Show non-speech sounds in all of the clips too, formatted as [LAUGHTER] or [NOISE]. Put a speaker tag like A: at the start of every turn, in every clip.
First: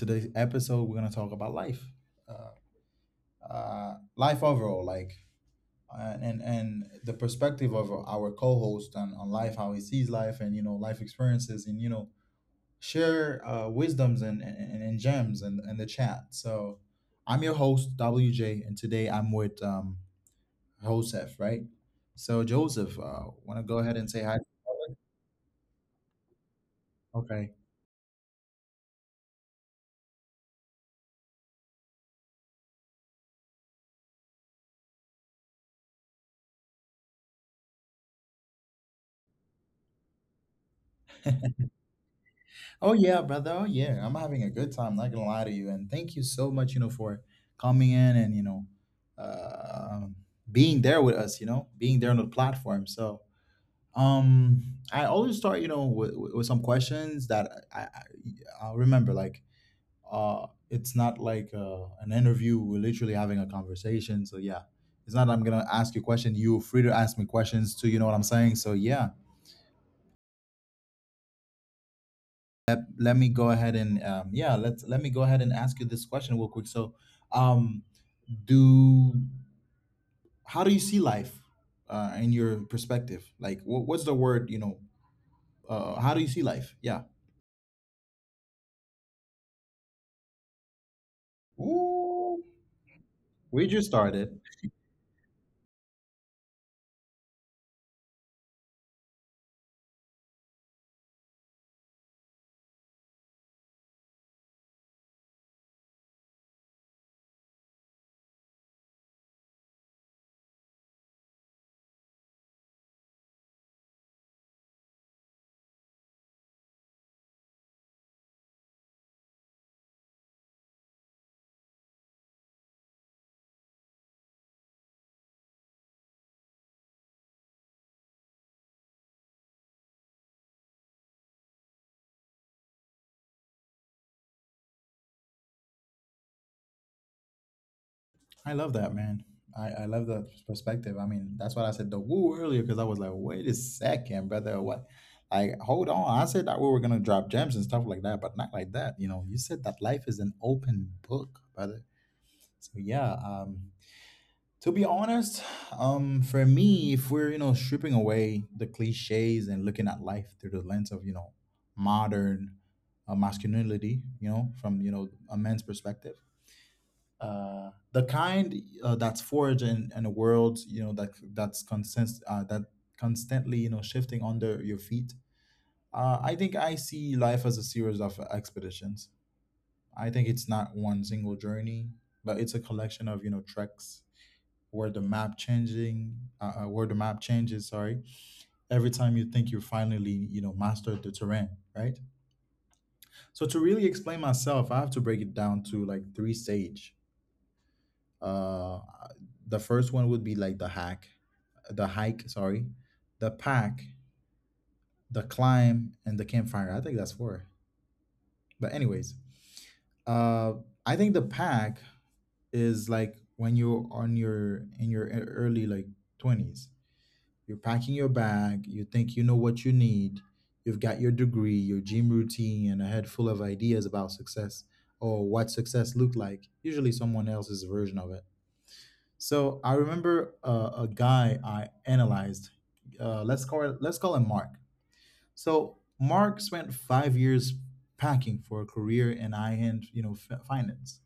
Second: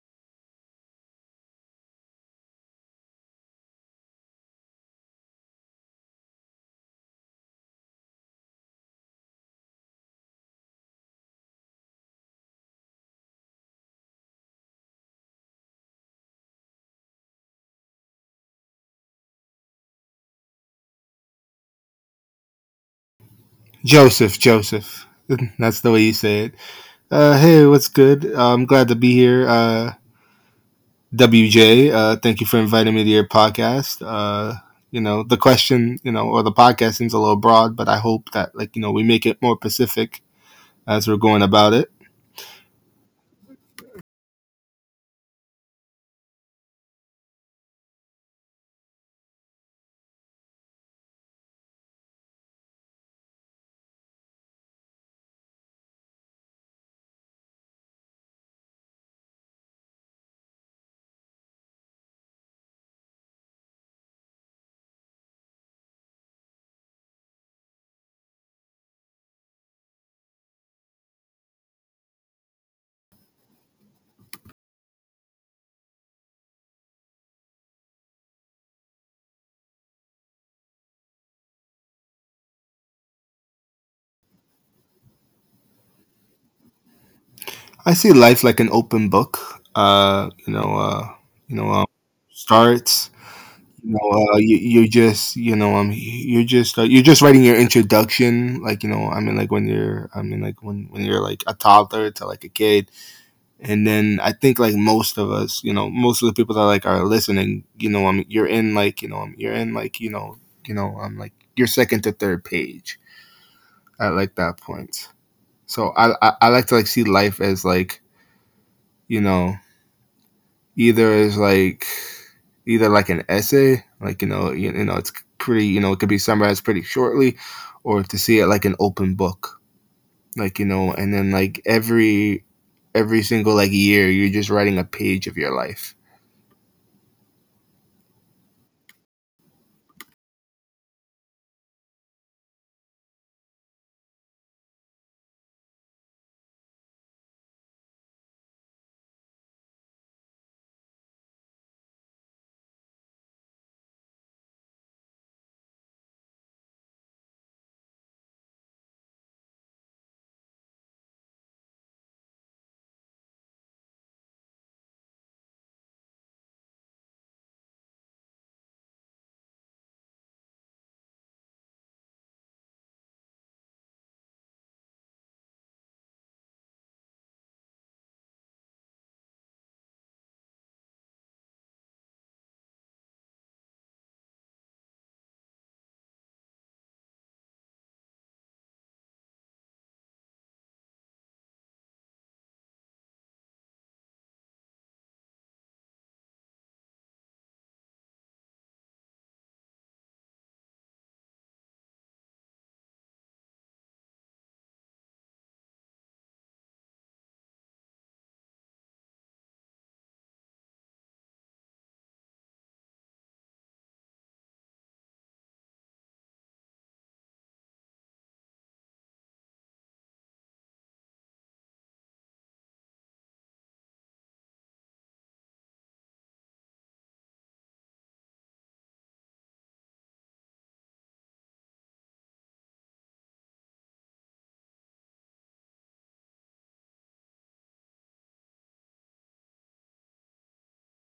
A: today's episode, we're gonna talk about life, uh, life overall, like and the perspective of our co-host on life, how he sees life, and you know life experiences, and share wisdoms and gems and the chat. So I'm your host WJ, and today I'm with Joseph, right? So Joseph, want to go ahead and say
B: Joseph,
A: hi.
B: Joseph. [LAUGHS] That's the way you say it. Uh,
A: Okay.
B: hey, what's good? I'm glad to be here. WJ, thank you for inviting me to your podcast. The question, or the podcast seems a little broad, but I hope that, we make it more specific as we're going about it.
A: Oh yeah, brother. Oh yeah. I'm having a good time, not gonna lie to you. And thank you so much, you know, for coming in and, you know, uh, being there with us, you know, being there on the platform. So um I always start, you know, with some questions that I remember, like it's not like an interview. We're literally having a conversation. So yeah. It's not I'm gonna ask you a question. You're free to ask me questions too, you know what I'm saying? So yeah. Let me go ahead and yeah let me go ahead and ask you this question real quick. So um do how do you see life in your perspective, like what's the word, you know, how do you see life, yeah?
B: I see life like an open book. You know,
A: Ooh,
B: starts
A: we just
B: No,
A: started.
B: you, you're just writing your introduction, like, you know, I mean, like when you're, I mean, like when you're like a toddler to like a kid, and then I think like most of us, most of the people that like are listening, you're in like, you're in like, like your second to third page at like that point. So I like to like see life as like, you know, either is like either like an essay, it's it could be summarized pretty shortly, or to see it like an open book, like you know, and then every single like year, you're just writing a page of your life.
A: I love that, man. I love the perspective. I mean, that's why I said the woo earlier, because I was like, wait a second, brother, what, like hold on, I said that we were gonna drop gems and stuff like that, but not like that, you know? You said that life is an open book, brother. So yeah, to be honest, for me, if we're you know stripping away the cliches and looking at life through the lens of you know modern masculinity, you know, from you know a man's perspective, the kind that's forged in a world you know that's constantly you know shifting under your feet. I think I see life as a series of expeditions. I think it's not one single journey, but it's a collection of you know treks where the map changing where the map changes, sorry, every time you think you finally you know mastered the terrain, right? So to really explain myself, I have to break it down to like three stage. Uh the first one would be like the hike, sorry, the pack, the climb and the campfire. I think that's four, but anyways. Uh i think the pack is like when you're on your in your early like 20s. You're packing your bag, you think you know what you need, you've got your degree, your gym routine, and a head full of ideas about success or what success looked like, usually someone else's version of it. So I remember a guy I analyzed. Let's call him Mark. So Mark spent 5 years packing for a career in high-end, you know, finance.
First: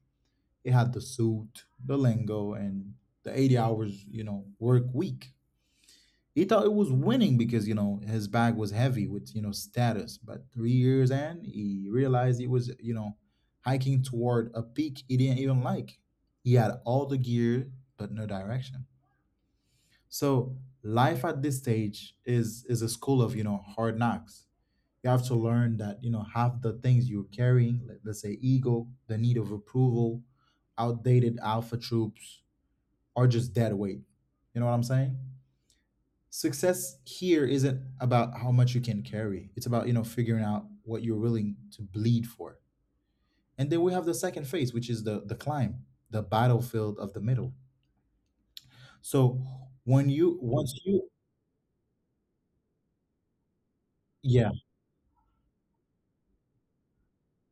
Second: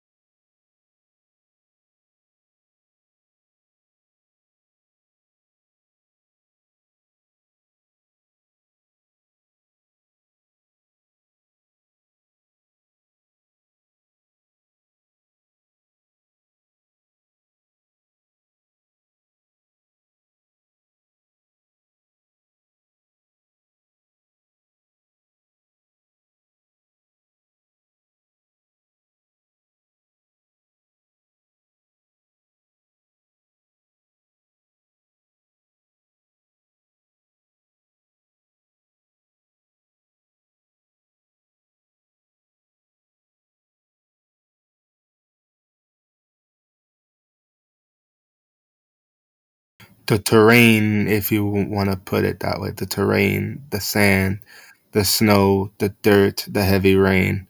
A: He had the suit, the lingo, and the 80 hours, you know, work week. He thought it was winning because, you know, his bag was heavy with, you know, status. But 3 years in, he realized he was, you know, hiking toward a peak he didn't even like. He had all the gear, but no direction. So life at this stage is a school of, you know, hard knocks. You have to learn that, you know, half the things you're carrying, let's say ego, the need of approval, outdated alpha troops, are just dead weight. You know what I'm saying? Success here isn't about how much you can carry, it's about you know figuring out what you're willing to bleed for. And then we have the second phase, which is the climb, the battlefield of the middle. So when
B: The
A: you, once you...
B: terrain, if you want to put it that way, the terrain, the sand,
A: Yeah,
B: the snow, the dirt, the heavy rain,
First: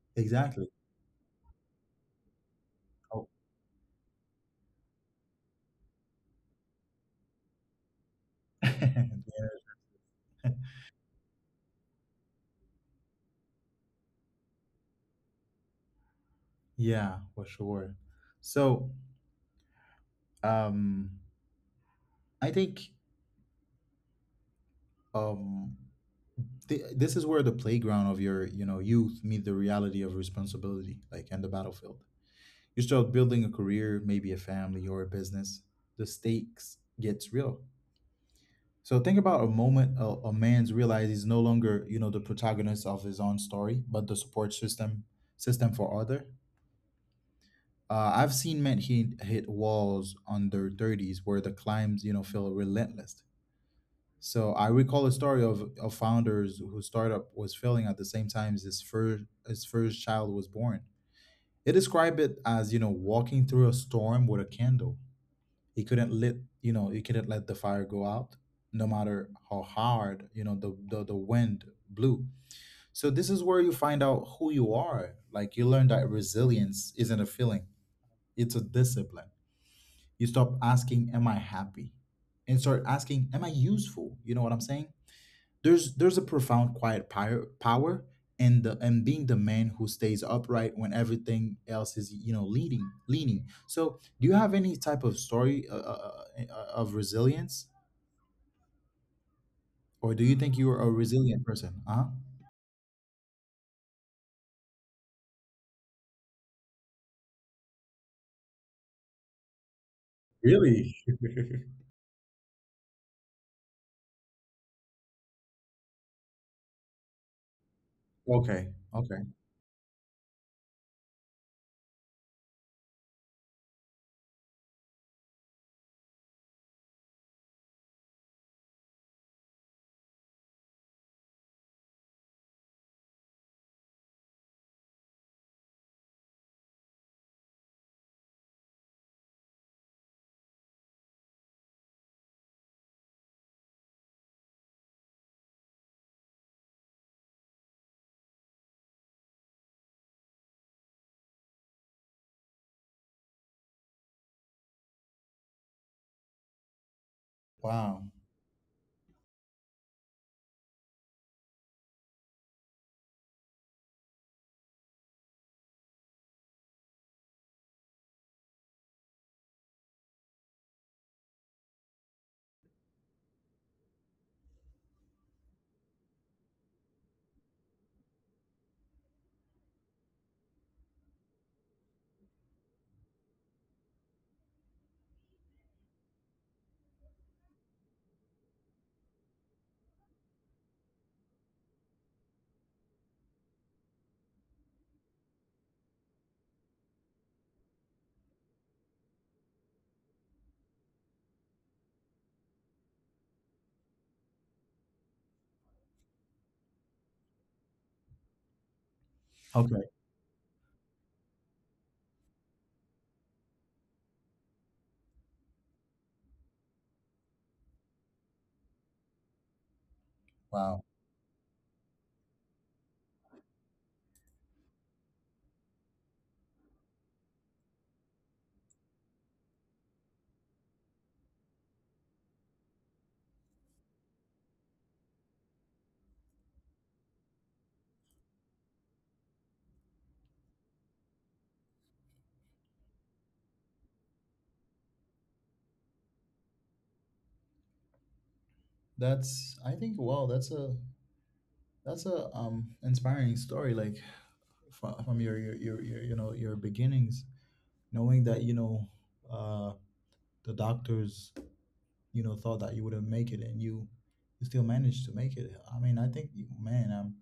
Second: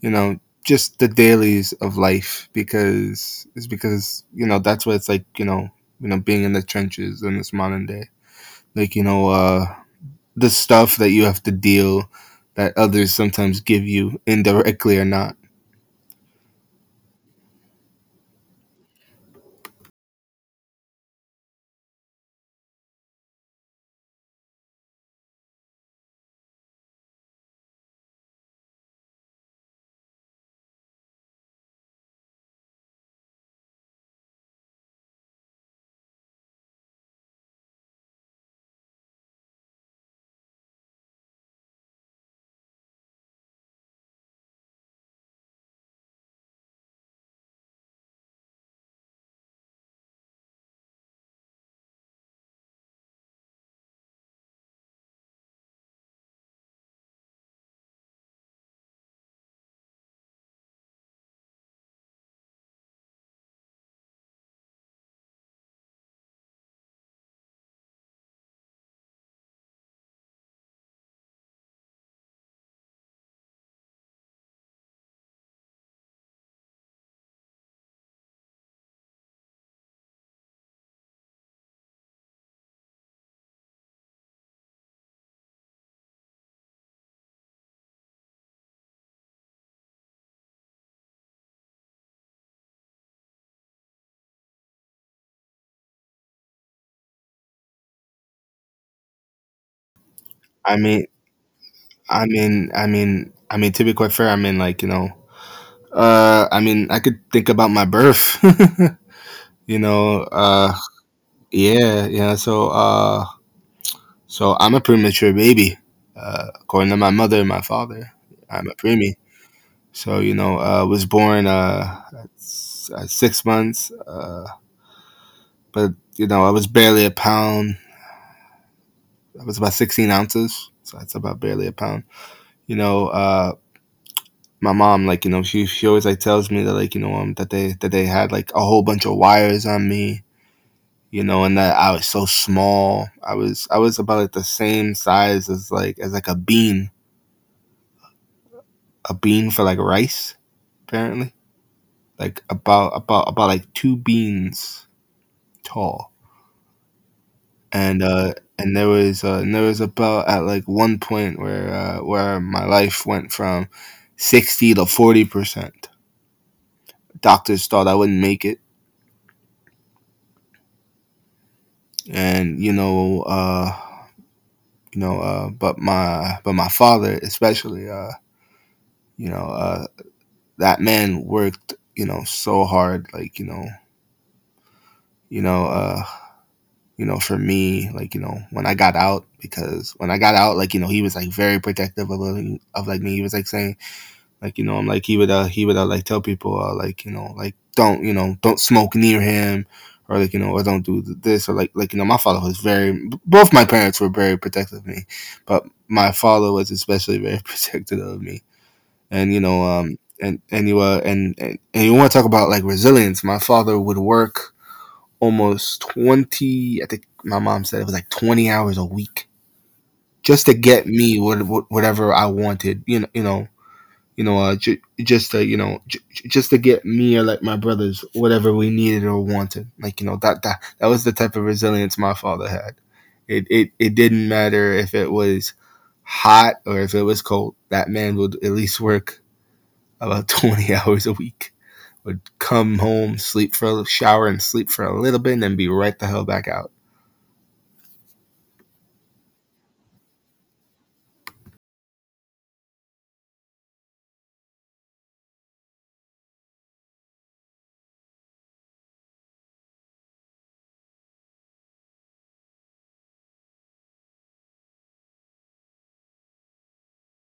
B: you know
A: exactly.
B: just the dailies of life
A: Oh,
B: because it's because you know that's what it's like, being in the trenches in this modern day like you know
A: [LAUGHS] yeah.
B: uh the stuff that you have to deal that others sometimes give you indirectly or not.
A: Yeah, for sure. So um i think um this is where the playground of your you know youth meet the reality of responsibility, like, and the battlefield. You start building a career, maybe a family or a business. The stakes gets real. So think about a moment a man's realized he's no longer, you know, the protagonist of his own story, but the support system system for other. I've seen men hit walls on their 30s where the climbs, you know, feel relentless. So I recall a story of founders whose startup was failing at the same time as his first child was born. They describe it as, you know, walking through a storm with a candle. He couldn't let, you know, he couldn't let the fire go out, no matter how hard you know the wind blew. So this is where you find out who you are. Like, you learn that resilience isn't a feeling, it's a discipline. You stop asking, am I happy, and start asking, am I useful, you know what I'm saying? There's a profound quiet power in the and being the man who stays upright when everything else is you know leading leaning. So, do you have any type of story of resilience, or do you think you
B: i
A: are a
B: mean
A: resilient person? Uh huh.
B: i mean i mean i mean to be quite fair, I could think about my birth. [LAUGHS] you know uh
A: Really? [LAUGHS]
B: yeah yeah so uh So I'm a premature baby, according to my mother and my father. I'm a
A: Okay.
B: preemie.
A: Okay.
B: So was born at 6 months, but you know, I was barely a pound. I was about 16 ounces, so that's about barely a pound. You know, uh, my mom, like you know, she always like tells me that like that they had like a whole bunch of wires on me. You know, and that I was so small. I was about like the same size as a bean for like rice apparently, like about like two beans tall, and
A: Wow.
B: and there was about at like one point where my life went from 60 to 40%. Doctors thought I wouldn't make it, and but my father especially, you know, uh, that man worked, you know, so hard, you know, uh, for me, like, you know, when I got out, because when I got out, like, you know, he was like very protective of like me. He was like saying, like, you know, I'm like, he would like tell people, like, don't, don't smoke near him or or don't do this or my father was very, both my parents were very protective of me, but my father was especially [LAUGHS] very protective of me. And, you know,
A: Okay.
B: and you want to talk about like resilience. My father would work almost 20, I think my mom said it was like 20 hours a week just to
A: Wow.
B: get me whatever I wanted, ju- just to, you know, ju- just to get me or like my brothers whatever we needed or wanted. Like, you know, that was the type of resilience my father had. It didn't matter if it was hot or if it was cold, that man would at least work about [LAUGHS] 20 hours a week. Would come home, sleep for a shower, and sleep for a little bit, and then be right the hell back out.
A: That's, I think, wow, that's a, that's a, inspiring story, like from your, your you know your beginnings, knowing that you know uh the doctors you know thought that you wouldn't make it and you still managed to make it. I mean, I think you- man, i'm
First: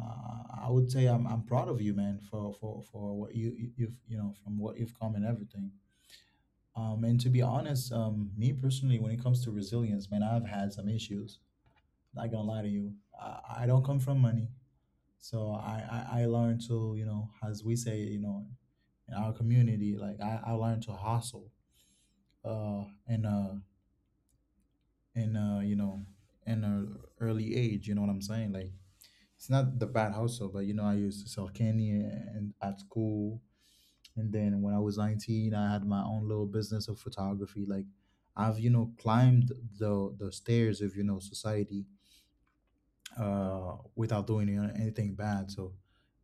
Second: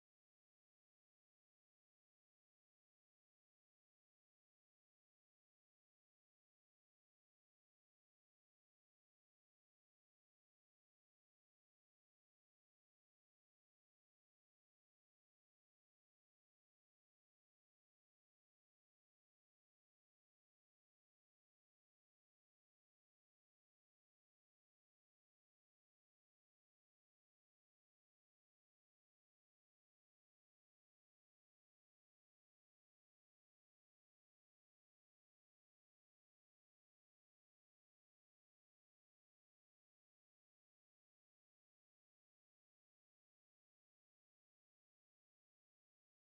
A: uh, I would say I'm proud of you, man, for what you've, you know, from what you've come and everything. And to be honest, me personally, when it comes to resilience, man, I've had some issues, not gonna lie to you. I don't come from money, so I learned to, you know, as we say, you know, in our community, like, I learned to hustle and in a, you know, in a early age, you know what I'm saying? Like, it's not the bad hustle, but you know, I used to sell candy and at school, and then when I was 19, I had my own little business of photography. Like, I've you know climbed the stairs of you know society, without doing, you know, anything bad. So,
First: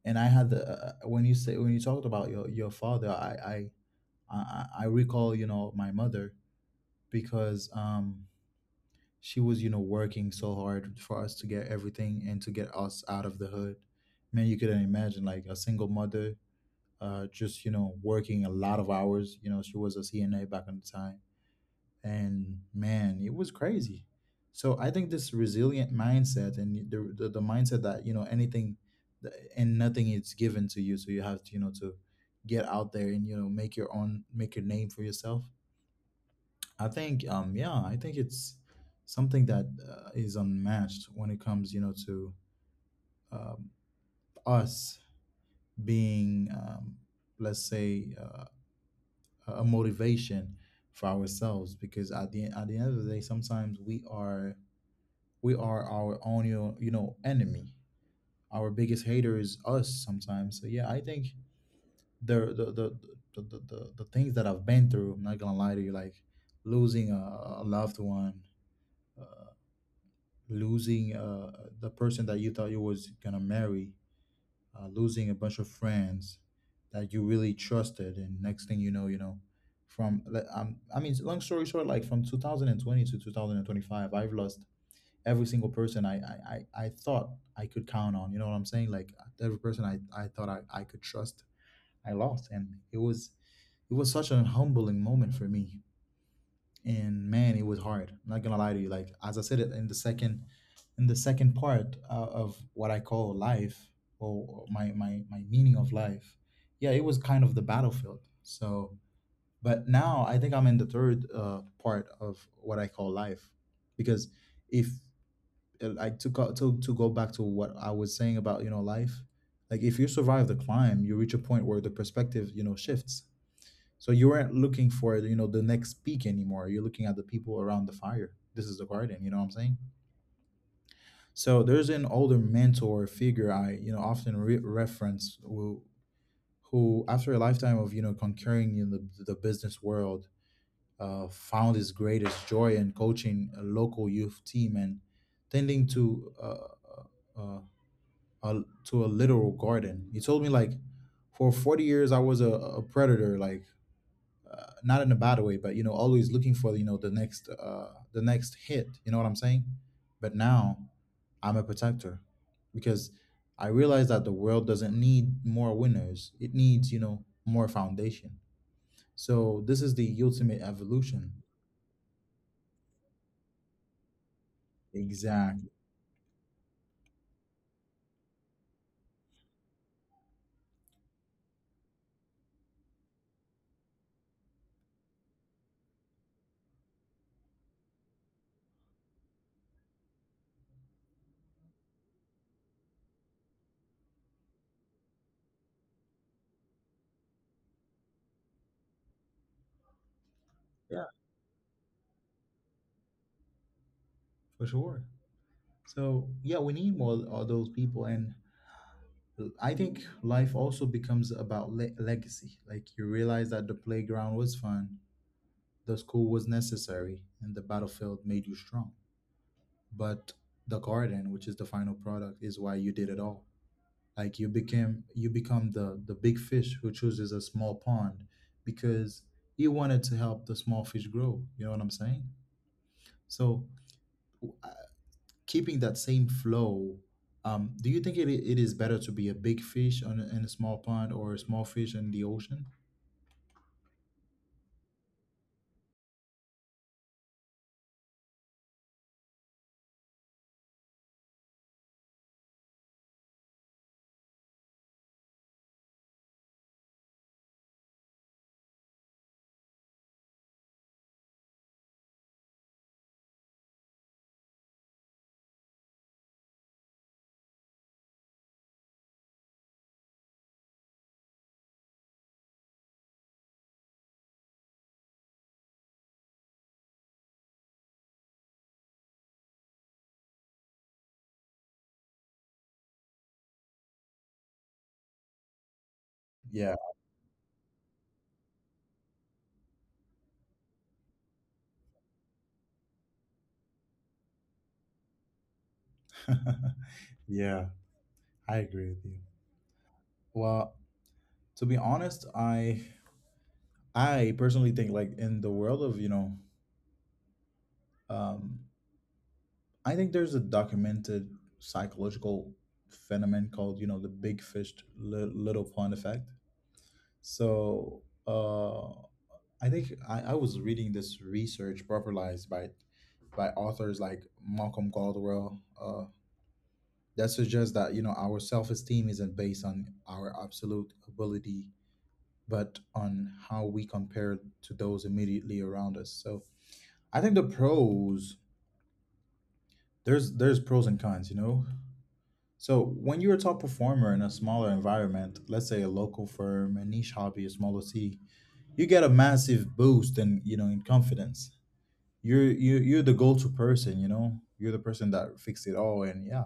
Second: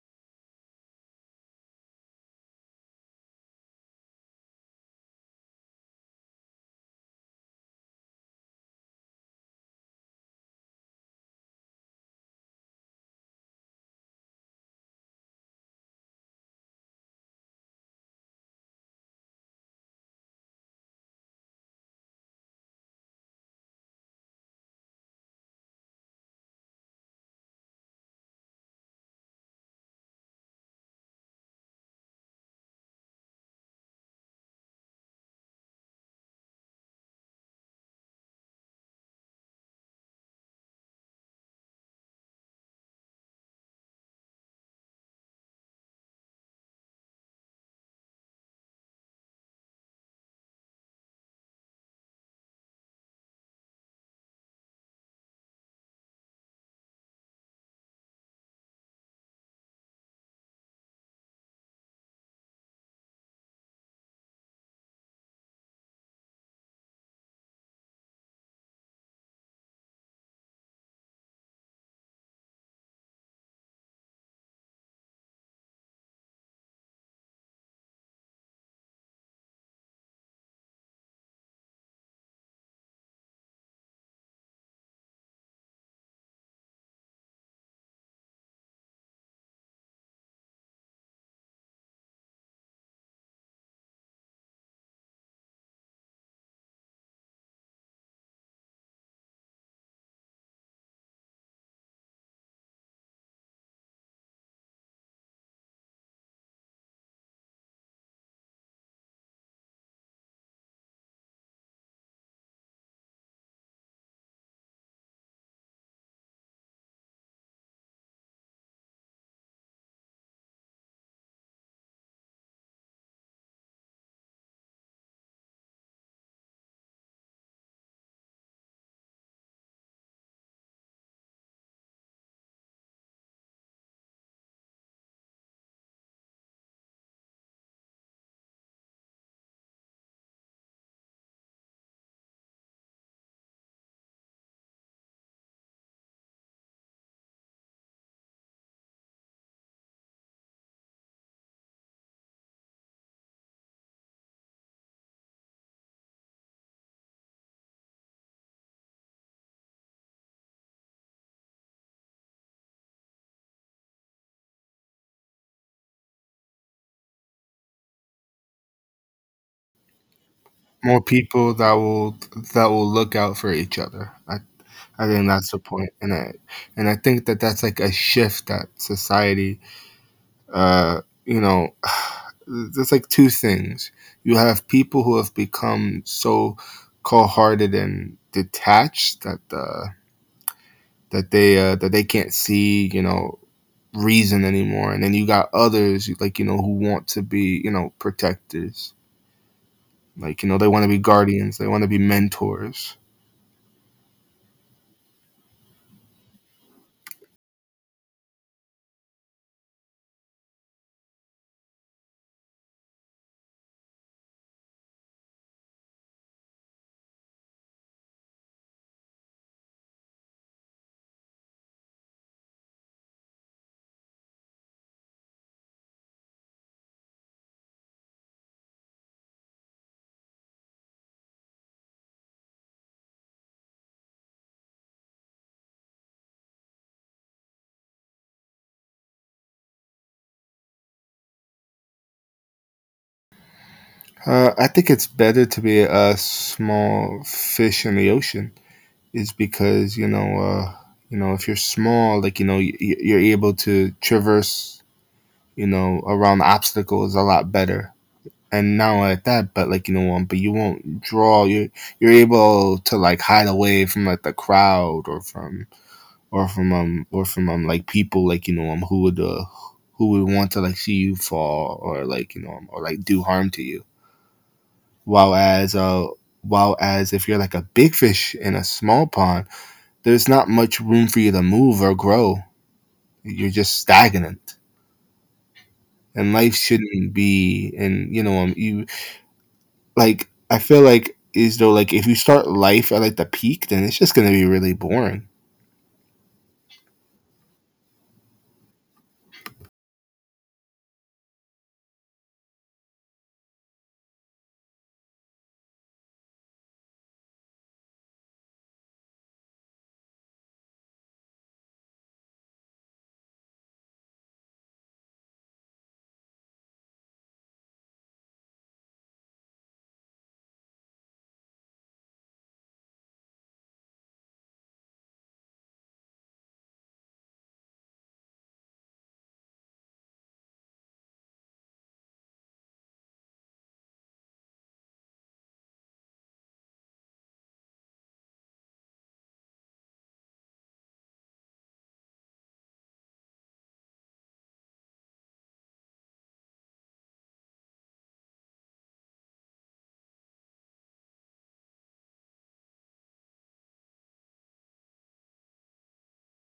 A: and I had the when you say, when you talked about your father, I recall, you know, my mother, because she was you know working so hard for us to get everything and to get us out of the hood. Man, you couldn't imagine, like, a single mother, just you know working a lot of hours. You know, she was a CNA back in the time, and man, it was crazy. So I think this resilient mindset and the mindset that, you know, anything, and nothing is given to you, so you have to, you know, to get out there and, you know, make your own, make your name for yourself. I think, yeah, I think it's something that is unmatched when it comes, you know, to um, us being, let's say, a motivation for ourselves. Because at the end of the day, sometimes we are our own, you know, enemy. Our biggest hater is us sometimes. So yeah, I think the the the the things that I've been through, I'm not gonna lie to you, like losing a loved one, losing the person that you thought you was gonna marry, losing a bunch of friends that you really trusted, and next thing you know, from like, I mean, long story short, like from 2020 to 2025, I've lost every single person I thought I could count on. You know what I'm saying? Like, every person I thought I could trust, I lost, and it was such an humbling moment for me, and man, it was hard. I'm not gonna lie to you. Like, as I said it in the second, in the second part, of what I call life, or my my meaning of life, yeah, it was kind of the battlefield. So but now I think I'm in the third, part of what I call life. Because if, like to go back to what I was saying about you know life, like if you survive the climb, you reach a point where the perspective you know shifts, so you weren't looking for you know the next peak anymore. You're looking at the people around the fire. This is the garden. You know what I'm saying? So there's an older mentor figure I often reference who, after a lifetime of conquering in the business world, found his greatest joy in coaching a local youth team and tending to to a literal garden. He told me, like, for 40 years I was a predator, like, not in a bad way, but, always looking for the next hit. You know what I'm saying? But now I'm a protector because I realize that the world doesn't need more winners. It needs more foundation. So this is the ultimate
B: More
A: evolution.
B: people that will look out for each other. I think that's the
A: Exactly.
B: point, and I think that that's like a shift that society, uh, you know, [SIGHS] there's like two things. You have people who have become so cold-hearted and detached that that they can't see reason anymore, and then you got others like you know who want to be you know protectors, like you know they want to be
A: Yeah,
B: guardians, they want to be mentors.
A: for sure. So, yeah, we need more of those people, and I think life also becomes about legacy. Like you realize that the playground was fun, The school was necessary, and the battlefield made you strong. But the garden, which is the final product, is why you did it all. Like you become the big fish who chooses a small pond because he wanted to help the small fish grow. You know what I'm saying? So keeping that same flow, do you think it is better to be a big fish in a small pond or a small fish in the ocean?
B: I think it's better to be a small fish in the ocean. Is because if you're small, like you know, you're able to traverse, you know, around obstacles a lot better. And not only like that, but but you won't draw. You you're able to like hide away from like the crowd or from like people who would want to like see you fall or or like do harm to you while as uh, while as if you're like a big fish in a small pond, there's not much room for you to move or grow. You're just stagnant, and life
A: Yeah,
B: shouldn't be. And you know, you like I feel like is though like if you start life at like the peak, then it's just gonna be really boring.
A: [LAUGHS] yeah, I agree with you. Well, to be honest, I personally think, like in the world of, um, I think there's a documented psychological phenomenon called, the big fish little pond effect. So, I think, I was reading this research popularized by authors like Malcolm Gladwell, that suggests that our self esteem isn't based on our absolute ability, but on how we compare to those immediately around us. So, I think the pros there's pros and cons. So when you're a top performer in a smaller environment, let's say a local firm, a niche hobby, a small OC, you get a massive boost in in confidence. You're you're the go-to person, you know. You're the person that fixed it all, and yeah.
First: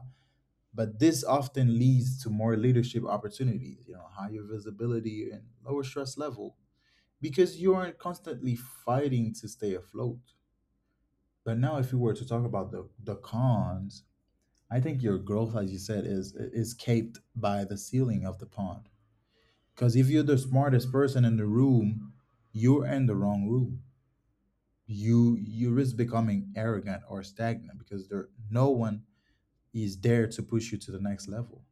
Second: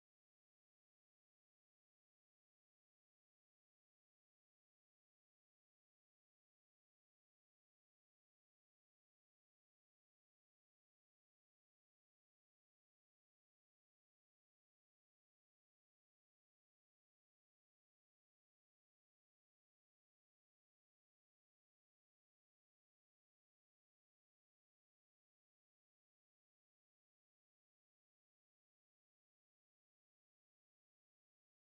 A: But this often leads to more leadership opportunities, higher visibility and lower stress level because you aren't constantly fighting to stay afloat. But now, if we were to talk about the cons, I think your growth, as you said, is capped by the ceiling of the pond. Because if you're the smartest person in the room, you're in the wrong room. You risk becoming arrogant or stagnant because there no one is there to push you to the next level.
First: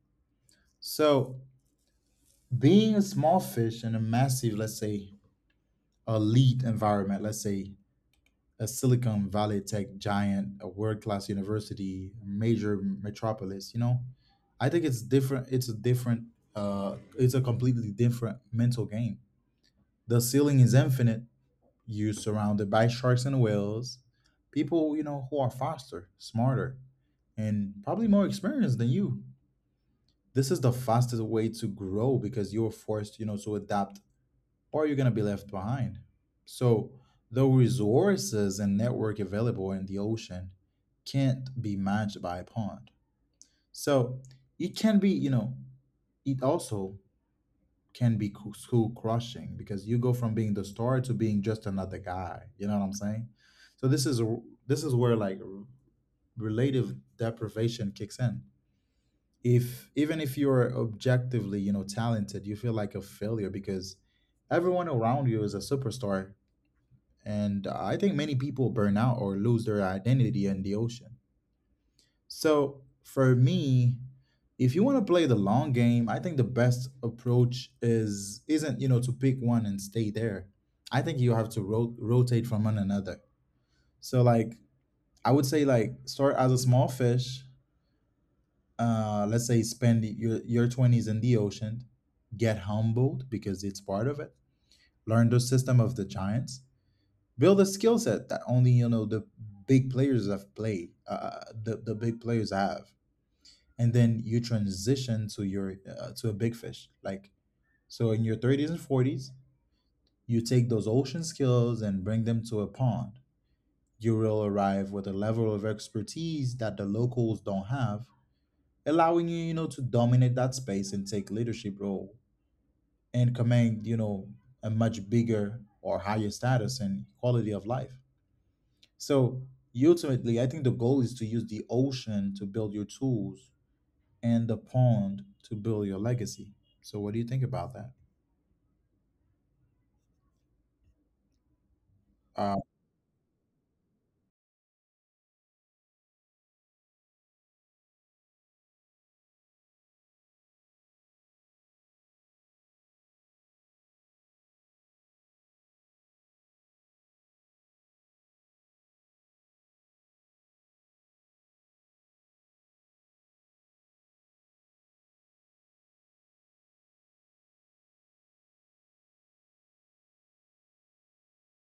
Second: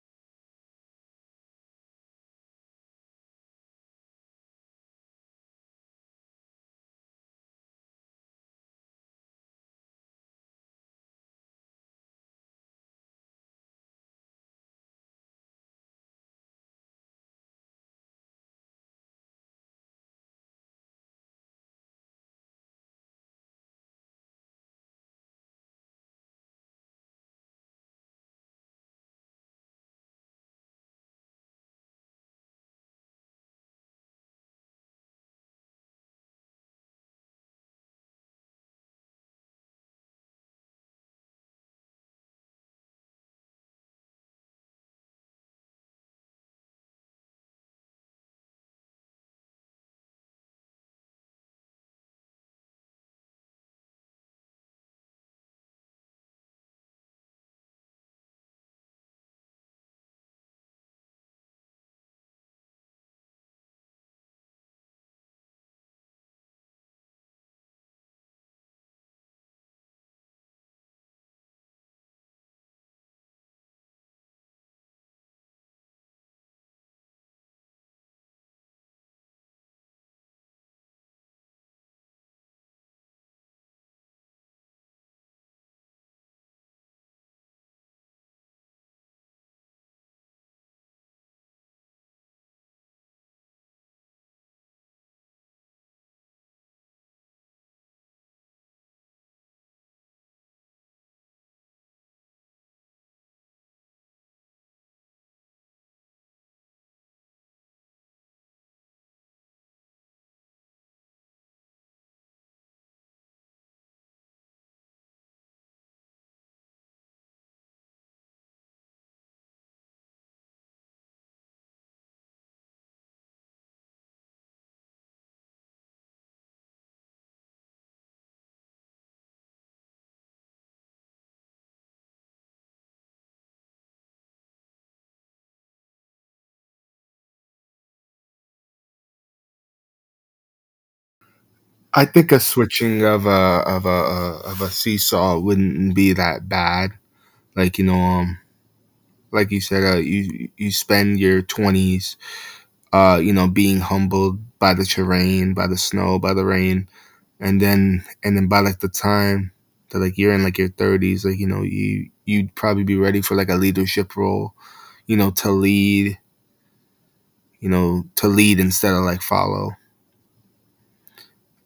A: So, being a small fish in a massive, let's say, elite environment, let's say a Silicon Valley tech giant, a world-class university, a major metropolis, I think it's different. It's a different. It's a completely different mental game. The ceiling is infinite. You're surrounded by sharks and whales, people who are faster, smarter, and probably more experienced than you. This is the fastest way to grow because you're forced, to adapt or you're going to be left behind. So, the resources and network available in the ocean can't be matched by a pond. So, it can be, it also can be school crushing because you go from being the star to being just another guy. You know what I'm saying? So this is where, like, relative deprivation kicks in. If Even if you're objectively, talented, you feel like a failure because everyone around you is a superstar. And I think many people burn out or lose their identity in the ocean. So for me, if you want to play the long game, I think the best approach is isn't, to pick one and stay there. I think you have to rotate from one another. So, like, I would say, like, start as a small fish. Let's say spend your 20s in the ocean, get humbled because it's part of it. Learn the system of the giants, build a skill set that only the big players have and then you transition to your to a big fish, like, so in your 30s and 40s you take those ocean skills and bring them to a pond. You will arrive with a level of expertise that the locals don't have, allowing you, you know to dominate that space and take leadership role, and command, a much bigger or higher status and quality of life. So, ultimately, I think the goal is to use the ocean to build your tools and the pond to build your legacy. So what do you think about that?
B: I think a
A: Uh,
B: switching of a of a of a seesaw wouldn't be that bad. Like you know, like you said, you you spend your twenties you know, being humbled by the terrain, by the snow, by the rain, and then by like the time that like you're in like your thirties, like you know, you you'd probably be ready for like a leadership role, you know, to lead, you know, to lead instead of like follow.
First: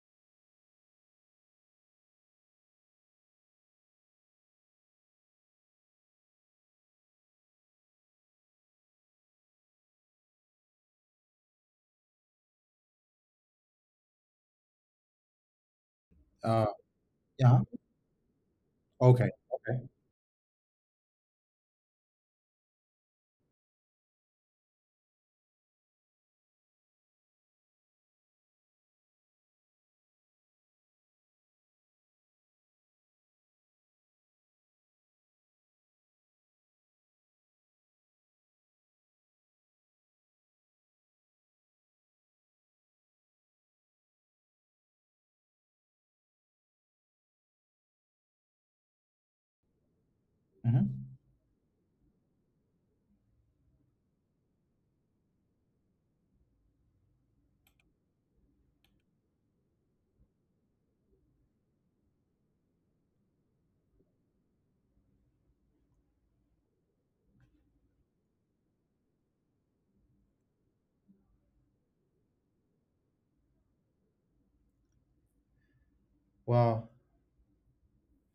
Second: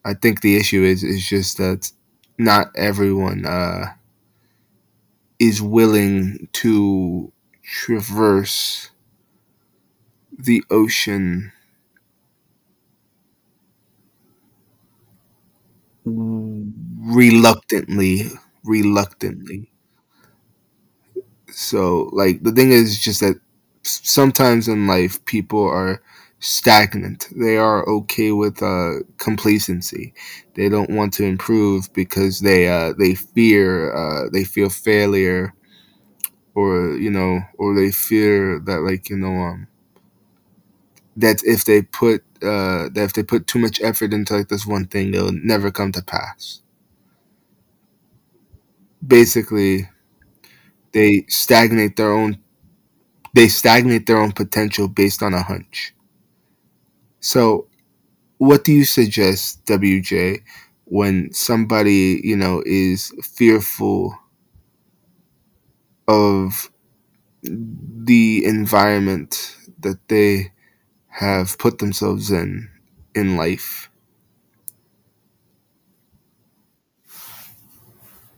B: I think the issue is just that not everyone is willing to traverse the ocean
A: uh, yeah. Huh?
B: reluctantly,
A: Okay.
B: reluctantly.
A: Okay.
B: So, like, the thing is just that sometimes in life, people are stagnant. They are okay with complacency. They don't want to improve because they feel failure, or you know, or they fear that like that if they put that if they put too much effort into like this one thing, it'll never come to pass. Basically,
A: Hmm.
B: they stagnate their own they stagnate their own potential based on a hunch. So what do you suggest, WJ, when somebody, you know, is fearful of the environment that they have put themselves in life?
A: Well,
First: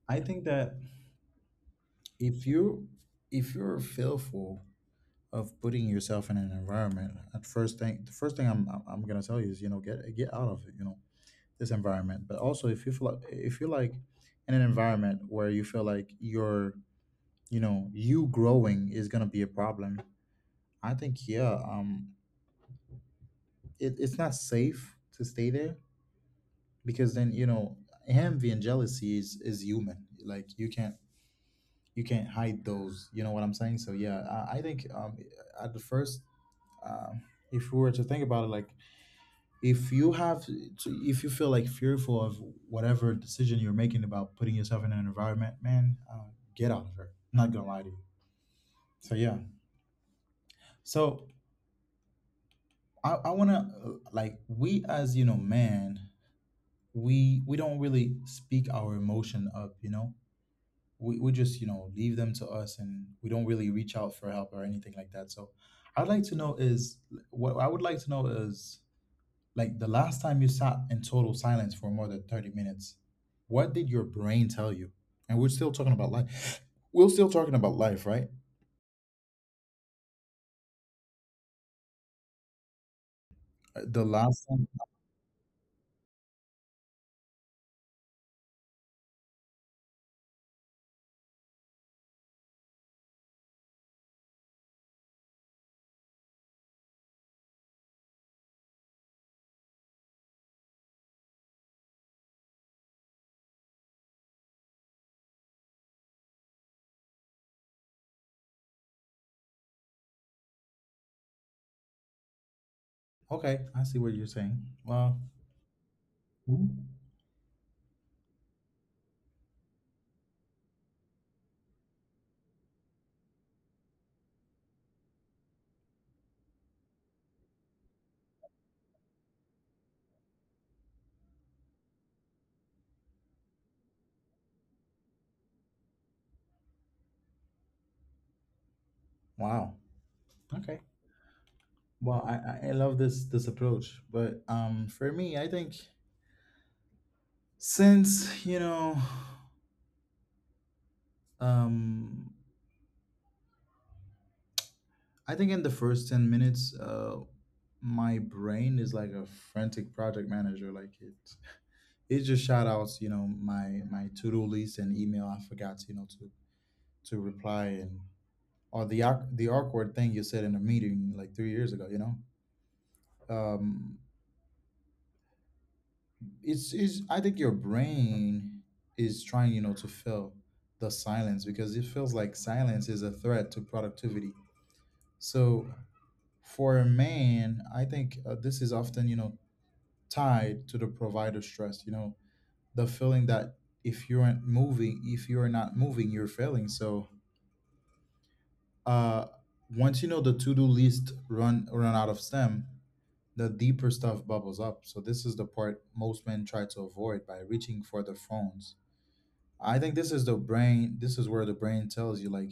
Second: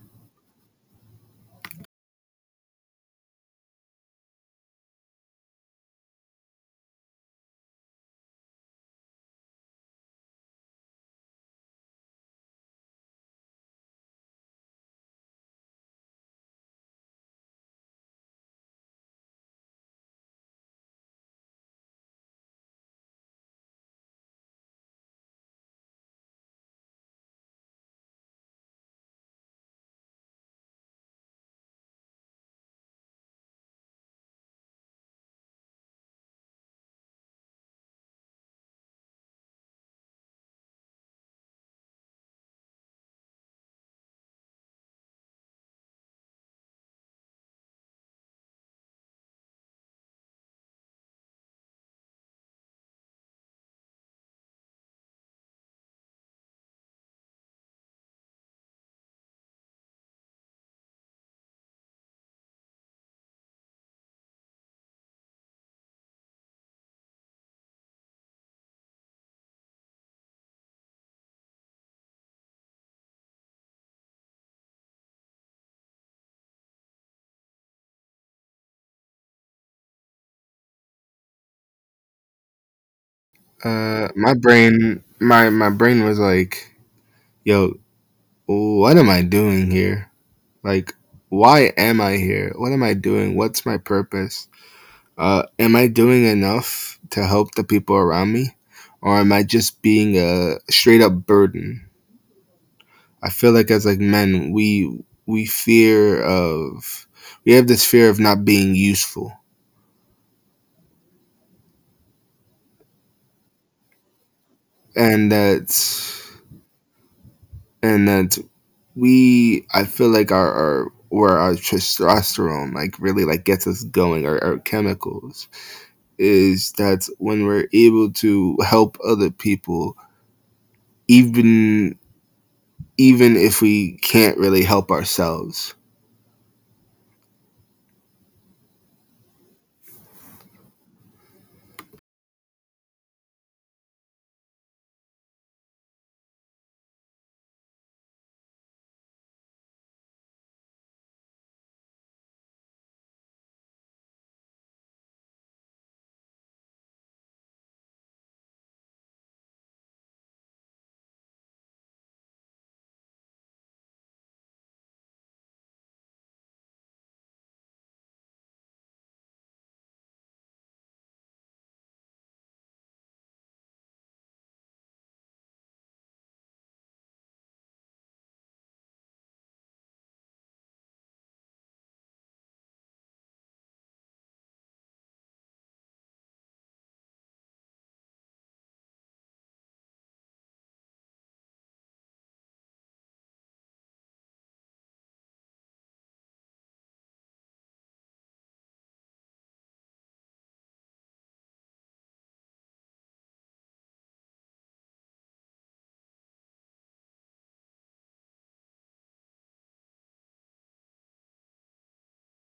A: I think that if you if you're fearful of putting yourself in an environment, at first thing the first thing I'm gonna tell you is, get out of, this environment. But also if you feel like, if you're like in an environment where you feel like you're you know you growing is going to be a problem, I think, yeah, it's not safe to stay there because then, envy and jealousy is human, like you can't hide those, you know what I'm saying? So, yeah, I think, at the first um if we were to think about it, like, if you have to- if you feel like fearful of whatever decision you're making about putting yourself in an environment, man, get out of it, I'm not gonna lie to you. So, yeah, so I wanna, like, we, as you know, man, we don't really speak our emotion up, we just, leave them to us, and we don't really reach out for help or anything like that. So, I'd like to know is what I would like to know is, like, the last time you sat in total silence for more than 30 minutes, what did your brain tell you? And we're still talking about life, we're still talking about life, right? The
B: My
A: last time
B: brain, my brain was like, "Yo, what am I doing here? Like, why am I here? What am I doing? What's my purpose?" Am I doing enough to help the people around me, or am I just being a straight up burden? I feel like as like men, we have this fear of not being useful,
A: Okay, I see what you're saying. Well.
B: and that
A: Hmm.
B: and that we I feel like our testosterone like really like gets us going, our chemicals, is that when we're able to help other people, even even if we can't really help ourselves?
A: Wow. Okay. Well, I love this approach, but, for me, I think, since, um, I think in the first 10 minutes, my brain is like a frantic project manager. Like it just shout outs, my to do list and email I forgot, to reply, and or the the awkward thing you said in a meeting like three years ago. Um, it's is, I think, your brain is trying, to fill the silence because it feels like silence is a threat to productivity. So for a man, I think, this is often, tied to the provider stress, the feeling that, if you're not moving, you're failing. So, uh once, the to-do list run out of stem, the deeper stuff bubbles up. So this is the part most men try to avoid by reaching for their phones. I think this is the brain. This is where the brain tells you, like,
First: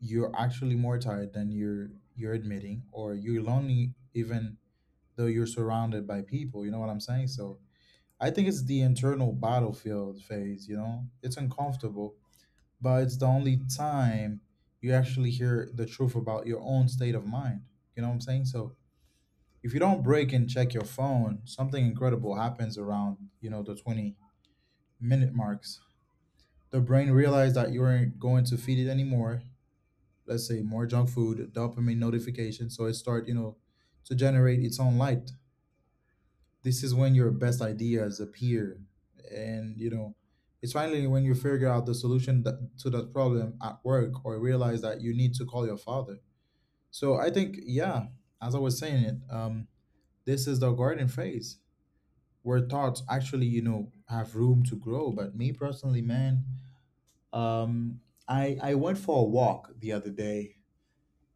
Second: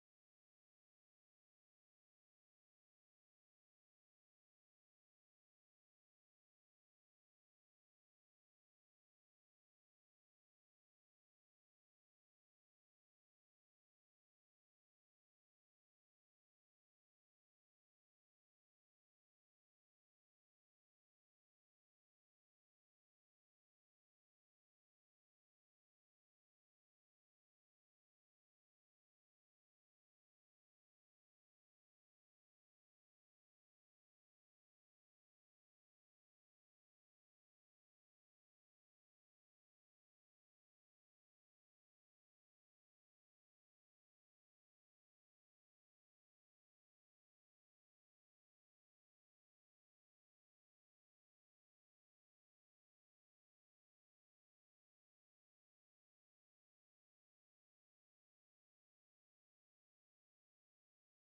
A: you're actually more tired than you're admitting, or you're lonely even though you're surrounded by people. You know what I'm saying? So I think it's the internal battlefield phase. You know, it's uncomfortable, but it's the only time you actually hear the truth about your own state of mind. You know what I'm saying? So if you don't break and check your phone, something incredible happens around, the 20-minute marks. The brain realized that you weren't going to feed it anymore. Let's say more junk food, dopamine notification, so it start, to generate its own light. This is when your best ideas appear, and, it's finally when you figure out the solution to that problem at work, or realize that you need to call your father. So I think, yeah, as I was saying it, this is the garden phase where thoughts actually, have room to grow. But me personally, man. Um, I went for a walk the other day,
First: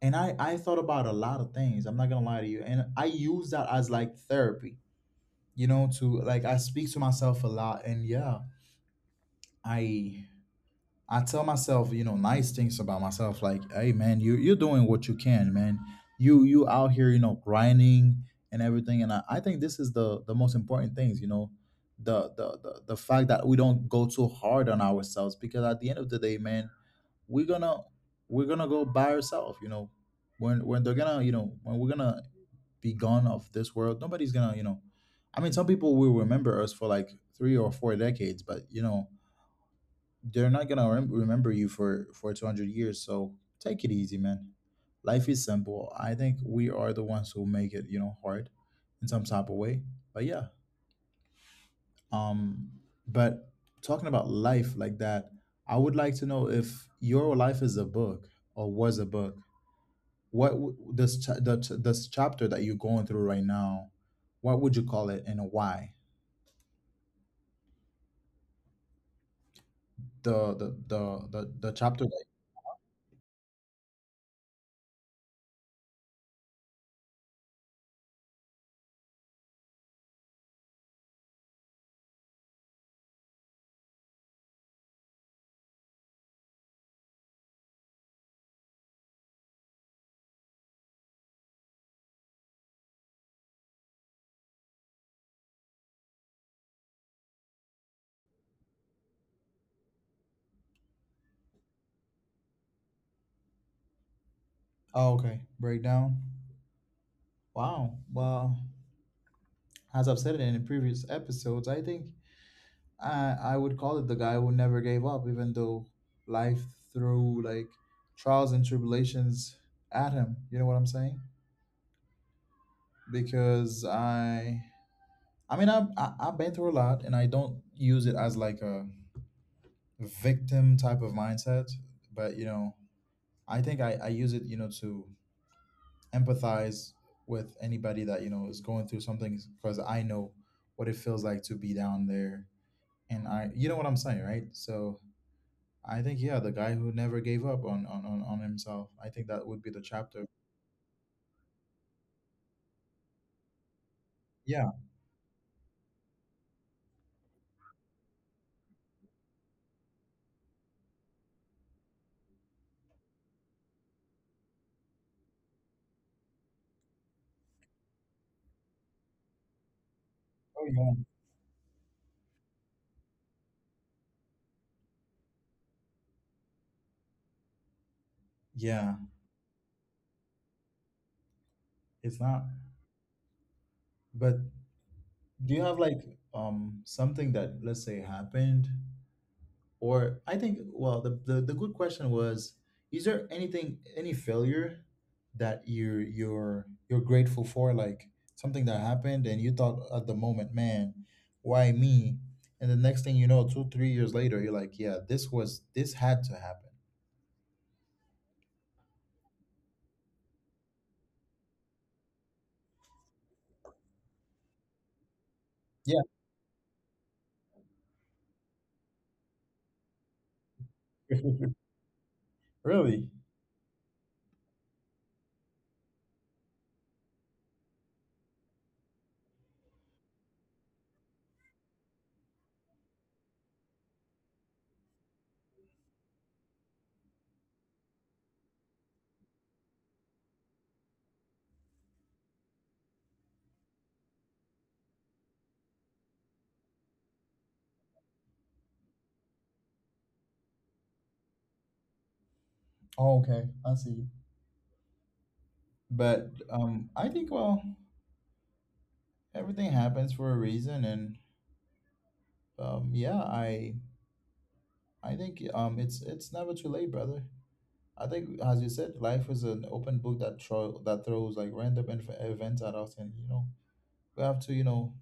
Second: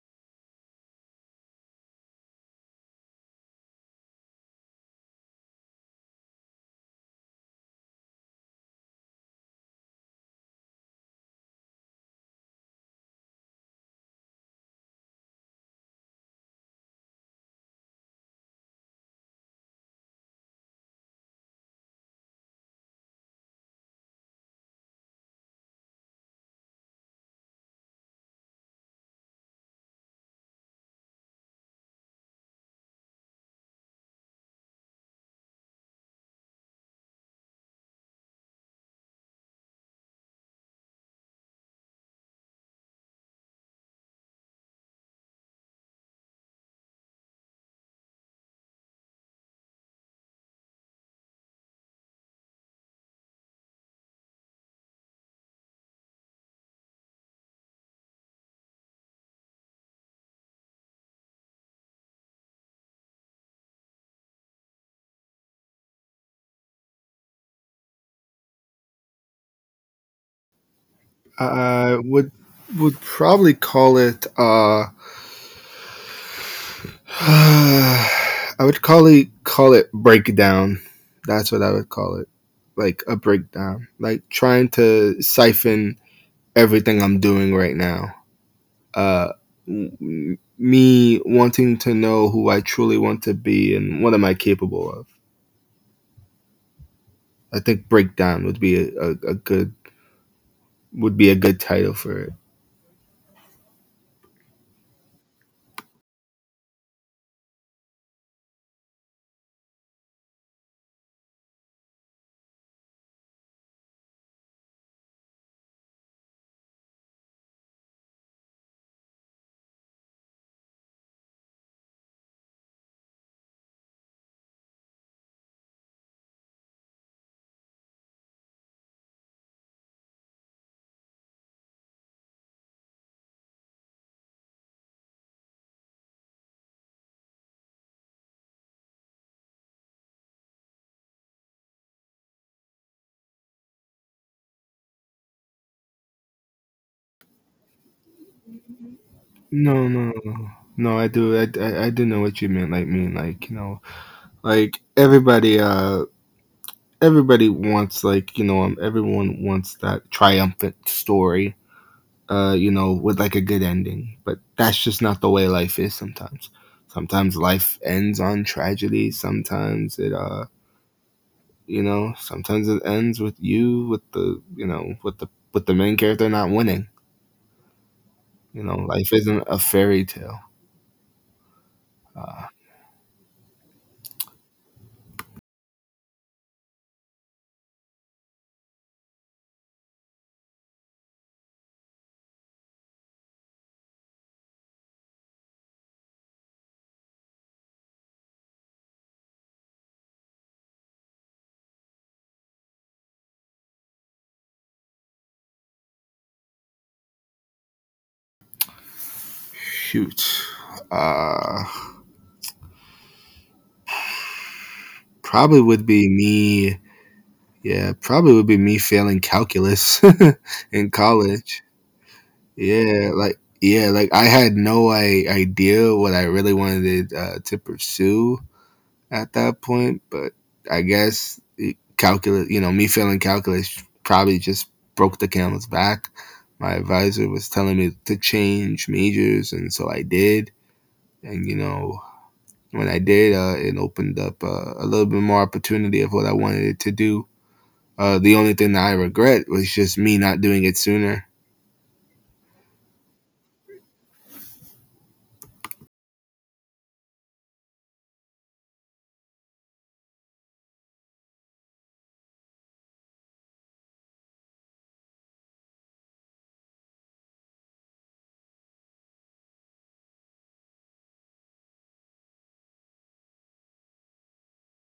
A: and I thought about a lot of things. I'm not gonna lie to you, and I use that as, like, therapy, to, like, I speak to myself a lot, and, yeah, I I tell myself, nice things about myself, like, hey man, you're doing what you can, man. You out here, grinding and everything, and I think this is the most important things. The fact that we don't go too hard on ourselves, because at the end of the day, man, we're gonna we're gonna go by ourselves. When they're gonna, when we're gonna be gone off this world, nobody's gonna. I mean, some people will remember us for like 3 or 4 decades, but they're not gonna remember you for 200 years. So take it easy, man. Life is simple. I think we are the ones who make it, hard in some type of way. But yeah. Um but talking about life like that, I would like to know, if your life is a book or was a book, what w- this cha- the, ch- this chapter that you're going through right now, what would you call it, and why? the the the the, the
B: I
A: chapter that,
B: would would probably call it [SIGHS] I would call it breakdown. That's what I would call it. Like a breakdown. Like trying to siphon everything I'm doing right now. Uh Me wanting to know who I truly want to be and what am I capable of. I think breakdown would be a good, would be a good title for it.
A: Oh, okay. Breakdown. Wow. Well, as I've said it in the previous episodes, I think I would call it the guy who never gave up, even though life threw like trials and tribulations at him. You know what I'm saying? Because I mean, I've been through a lot, and I don't use it as like a victim type of mindset. But I think I use it, to empathize with anybody that, is going through something, because I know what it feels like to be down there, and I, you know what I'm saying, right? So I think, yeah, the guy who never gave up on on himself. I think that would be the
B: No, no,
A: chapter.
B: no, no. I do. I do know what you meant. Like, mean, like you know,
A: Yeah.
B: like everybody. Everybody wants everyone wants that triumphant story. With like a good ending. But that's just not the way life is sometimes. Sometimes life ends on tragedy. Sometimes it.
A: Oh yeah.
B: You know, sometimes it ends with you with the, with the main character not winning. You know,
A: Yeah.
B: life isn't a fairy tale.
A: It's not. But do you have like something that, let's say, happened? Or I think, well, the good question was, is there anything, any failure that you're grateful for, like something that happened and you thought at the moment, man, why me? And the next thing you know, two, 3 years later, you're like, yeah, this had to happen.
B: Shoot. Uh, Probably would
A: Yeah.
B: be me yeah, probably would be me failing calculus [LAUGHS] in college.
A: [LAUGHS] Really?
B: Yeah, I had no I idea what I really wanted, to pursue at that point, but I guess it — me failing calculus probably just broke the camel's back. My advisor was telling me to change majors, and so I did, and, you know, when I did, it opened up, a little bit more opportunity of what I wanted to do. The only thing that I regret was just me not doing it sooner.
A: Oh, okay. I see. But I think, well, everything happens for a reason, and, yeah, I think, it's never too late, brother. I think, as you said, life is an open book that throw that throws like random events at us, and we have to,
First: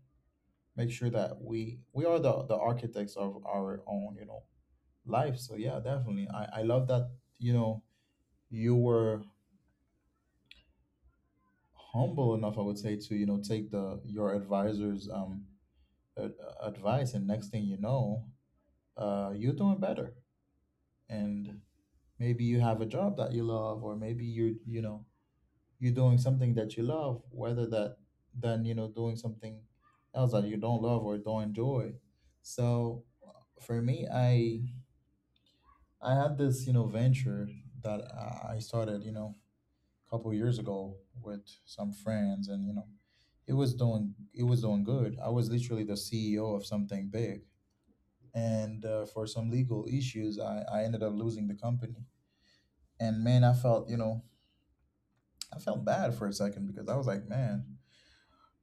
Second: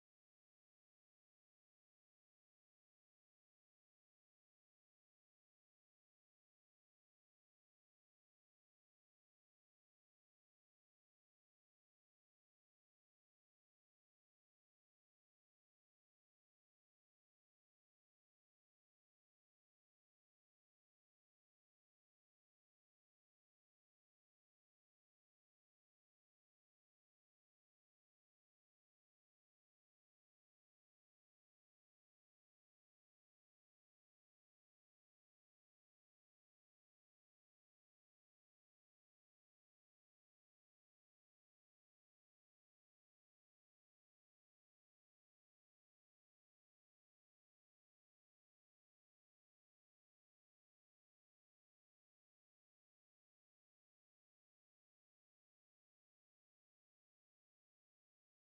A: make sure that we are the architects of our own, life. So yeah, definitely, I love that, you know you were humble enough, I would say, to, take the your advisor's ad- advice, and next thing you know, you're doing better, and maybe you have a job that you love, or maybe you doing something that you love, whether that, than, doing something else that you don't love or don't enjoy. So for me, I had this, venture that I started, a couple years ago, with some friends. And, it was doing it was doing good. I was literally the CEO of something big, and, for some legal issues, I ended up losing the company. And, man, I felt bad for a second, because I was like, man,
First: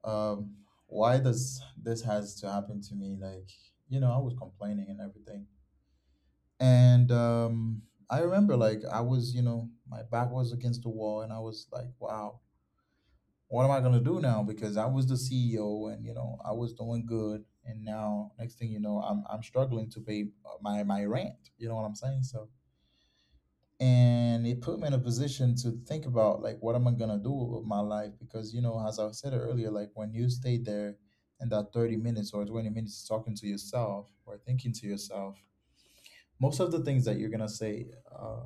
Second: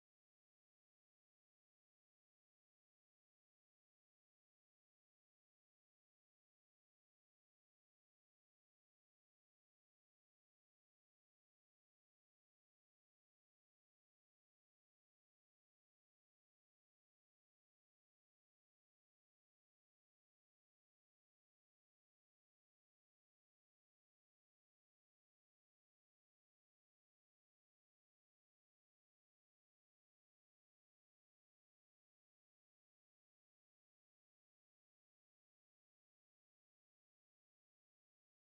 A: um why does this has to happen to me? Like, I was complaining and everything. And I remember, like, I was you know my back was against the wall, and I was like, wow, what am I going to do now? Because I was the CEO, and, I was doing good, and now next thing you know, I'm struggling to pay, my rent. You know what I'm saying? So, and it put me in a position to think about, like, what am I going to do with my life? Because, as I said earlier, like, when you stay there in that 30 minutes or 20 minutes talking to yourself or thinking to yourself, most of the things that you're going to say, uh,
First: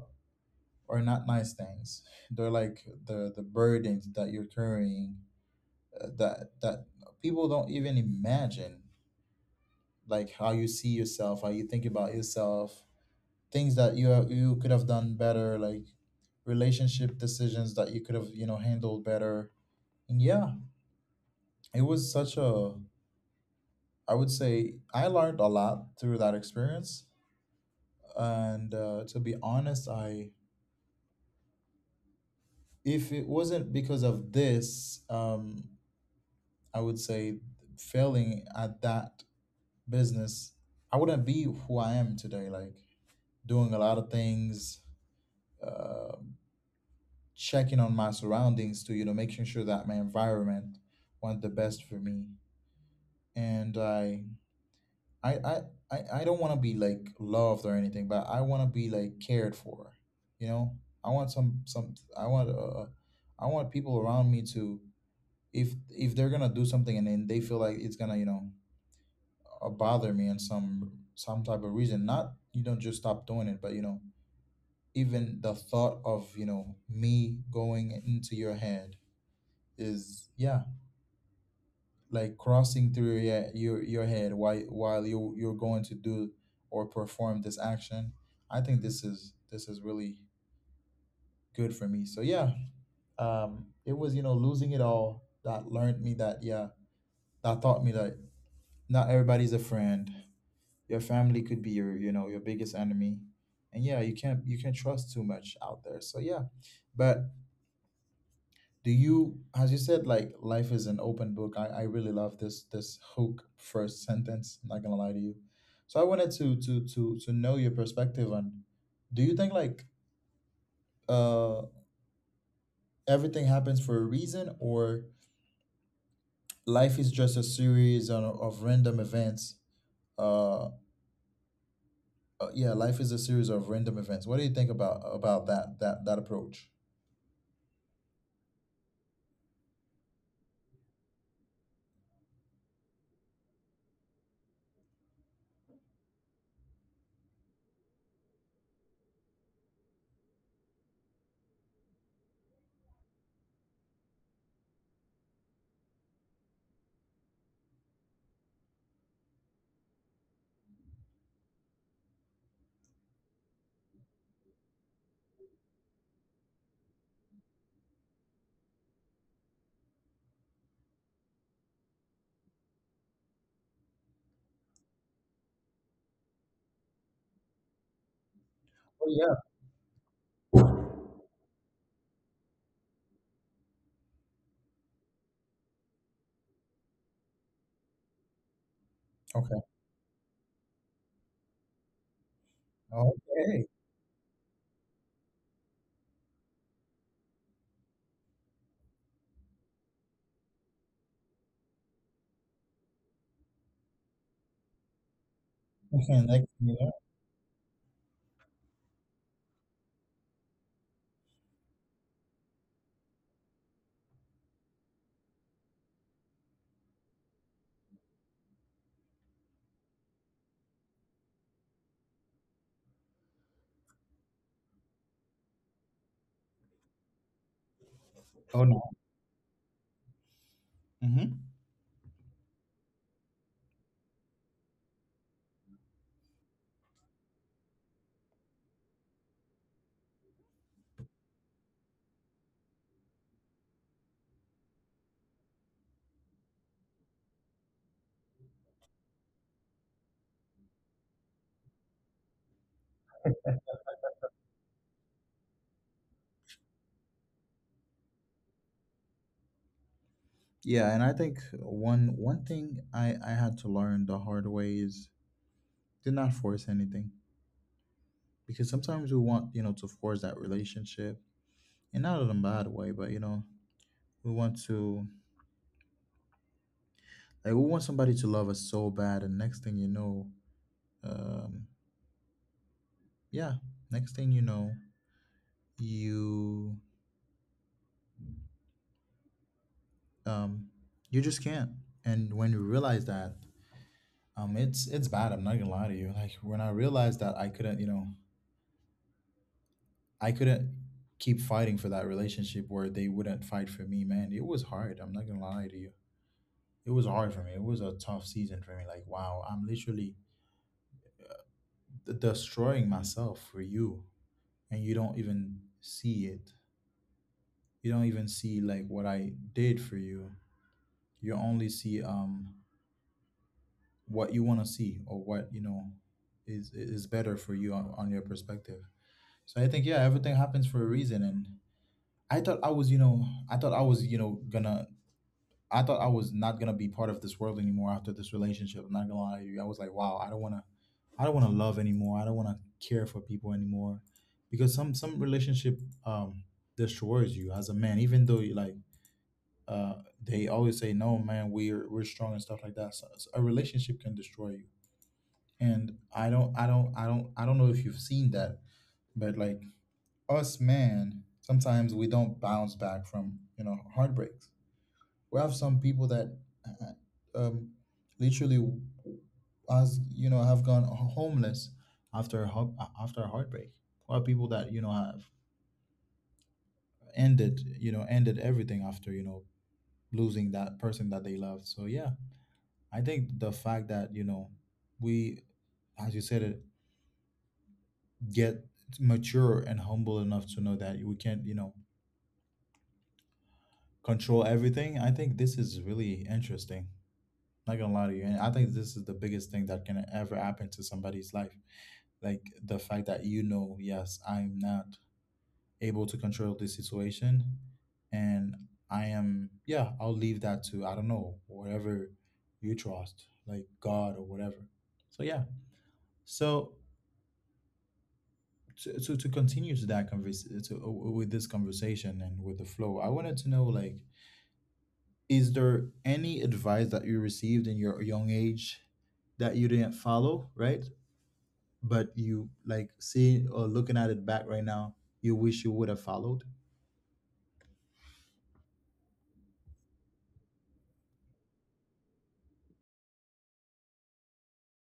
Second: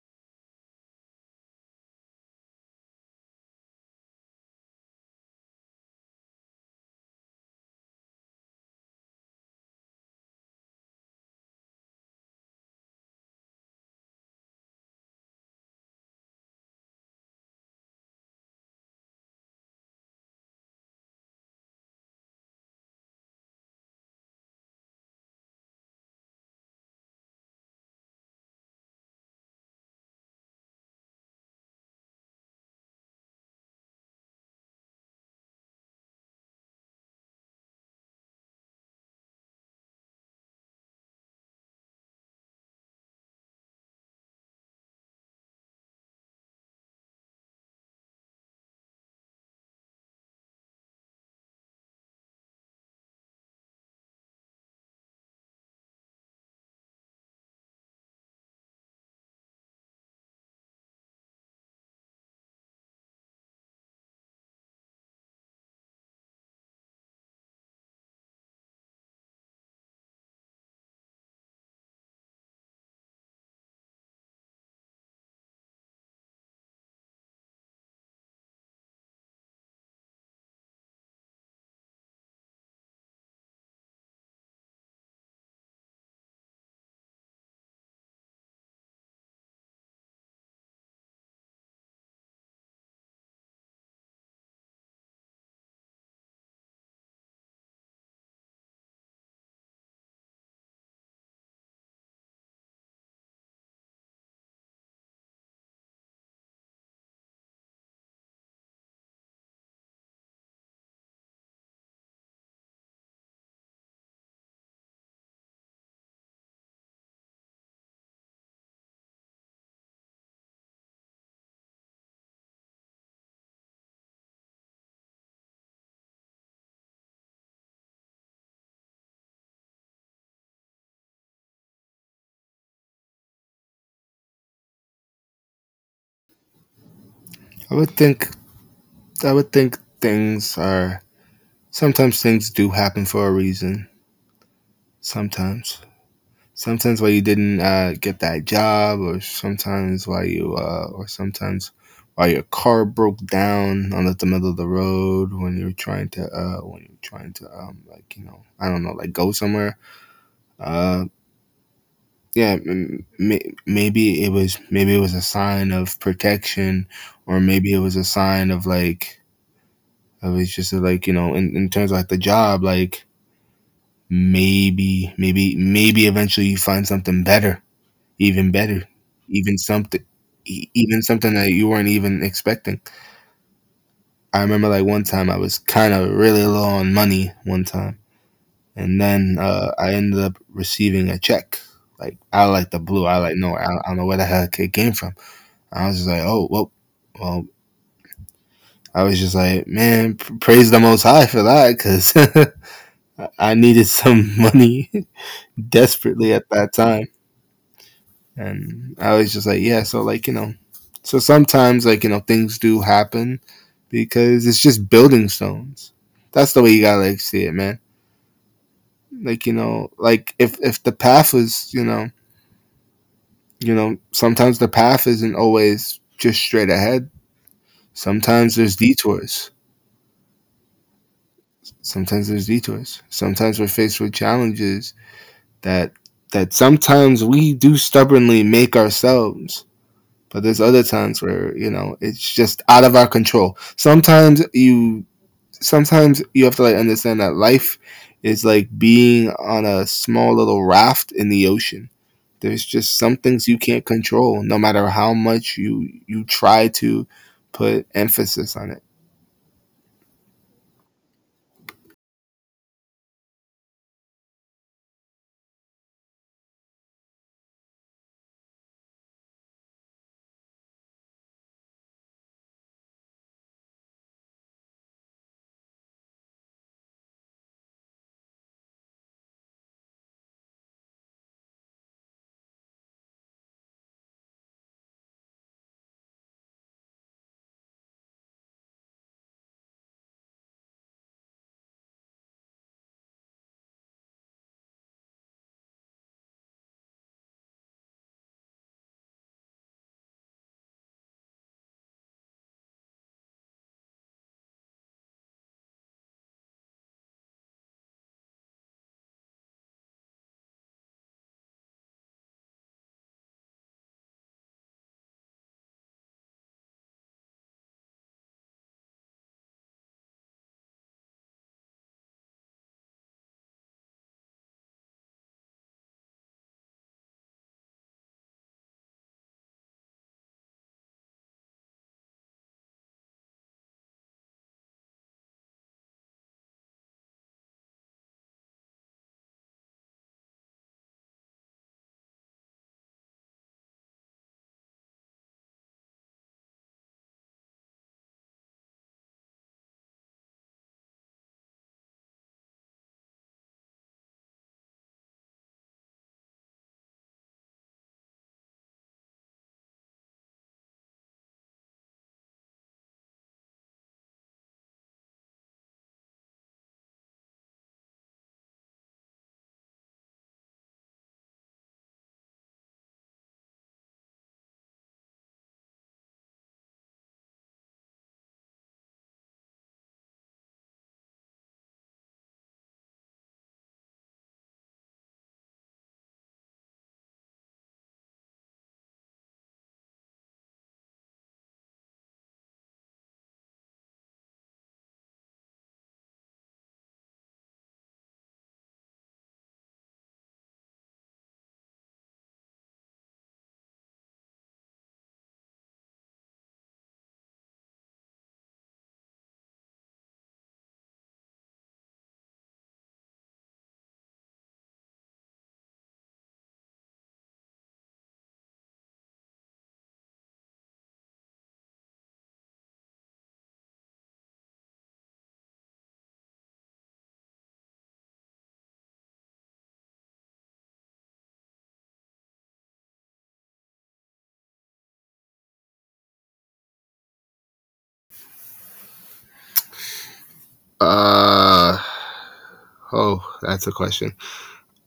A: are not nice things. They're like the burdens that you're carrying, that people don't even imagine, like how you see yourself, how you think about yourself, things that you have, you could have done better, like relationship decisions that you could have, handled better. And yeah, it was such a I would say I learned a lot through that experience. And, to be honest, I if it wasn't because of this, I would say, failing at that business, I wouldn't be who I am today. Like doing a lot of things. Um Checking on my surroundings to, making sure that my environment want the best for me, and i i I don't want to be, like, loved or anything, but I want to be, like, cared for. you know i want some some i want uh uh, I want people around me to, if they're gonna do something and then they feel like it's gonna, bother me in some type of reason, not, you don't just stop doing it, but, even the thought of, me going into your head, is, yeah, like crossing through your head, while you're going to do or perform this action. I think this is really good for me. So yeah, it was, losing it all, that learned me that, yeah, that taught me that not everybody's a friend. Your family could be your you know your biggest enemy, and yeah, you can't trust too much out there. So yeah, but, do you as you said, like, life is an open book. I really love this, hook first sentence. I'm not gonna lie to you. So I wanted to know your perspective on, do you think, like, uh everything happens for a reason, or life is just a series of random events? uh, yeah, life is a series of random events. What do you think about that approach?
B: I would think I would think things are sometimes things do happen for a reason. Sometimes, sometimes why you didn't get that job, or sometimes why you or sometimes why your car broke down on the middle of the road when you're trying to when you're trying to like you know I don't know like go somewhere. Uh, yeah m- m- maybe it was a sign of protection, or maybe it was a sign of like it was just like you know in terms of like the job, like maybe eventually you find something better, even better,
A: Oh, yeah.
B: even something, even something that you weren't even expecting. I remember like one time I was kind of really low on money one time, and then
A: Okay.
B: I ended up receiving a check like out of like the blue. I like no I
A: Okay.
B: I don't know where the heck it came from. I was just like, oh, well, well, I was just like, man, praise the Most High for that, because [LAUGHS] I needed some money [LAUGHS]
A: [LAUGHS] Next
B: desperately
A: you
B: at that
A: know-
B: time. And I was just like, yeah, so like, you know, so sometimes like, you know, things do happen because it's just building stones. That's the way you gotta like see it, man. Like, you know, like if the path was, you know, sometimes the path isn't always just straight ahead. Sometimes
A: oh,
B: there's
A: no.
B: detours.
A: Mm-hmm.
B: Sometimes we're faced with challenges that that sometimes we do stubbornly make ourselves. But there's other times where, you know, it's just out of our control. Sometimes you have to like understand that life is like being on a small little raft in the ocean. There's just some things you can't control, no matter how much you try to put emphasis on it.
A: Yeah, and I think one thing I had to learn the hard way is to not force anything, because sometimes we want, to force that relationship, and not in a bad way, but, we want to like, we want somebody to love us so bad, and next thing you know, um, yeah, next thing you know, you um you just can't, and when you realize that. It's bad. I'm not gonna lie to you. Like, when I realized that I couldn't keep fighting for that relationship where they wouldn't fight for me, man. It was hard. I'm not gonna lie to you. It was hard for me. It was a tough season for me. Like, wow, I'm literally destroying myself for you, and you don't even see it. You don't even see, like, what I did for you. You only see what you want to see, or what, is better for you on your perspective. So I think, yeah, everything happens for a reason, and I thought I was you know I thought I was you know gonna I thought I was not gonna be part of this world anymore after this relationship. I'm not gonna lie to you. I was like, wow, I don't wanna love anymore. I don't wanna care for people anymore, because some relationship um destroys you as a man. Even though, you like, uh, they always say, no, man, we're strong and stuff like that. So, a relationship can destroy you. And I don't know if you've seen that, but, like, us, man, sometimes we don't bounce back from, heartbreaks. We have some people that, uh, um, literally, as you know, have gone homeless after after a heartbreak, or people that, have ended everything after, losing that person that they loved. So yeah, I think the fact that, we, as you said it, get mature and humble enough to know that we can't, control everything. I think this is really interesting. Not gonna lie to you, and I think this is the biggest thing that can ever happen to somebody's life. Like the fact that, yes, I'm not able to control this situation, and, yeah, I'll leave that to, I don't know, whatever you trust, like God or whatever. So yeah, so to continue to that converse to with this conversation and with the flow, I wanted to know, like, is there any advice that you received in your young age that you didn't follow, right? But, you like, seeing or looking at it back right now, you wish you would have followed?
B: Uh oh, that's a question.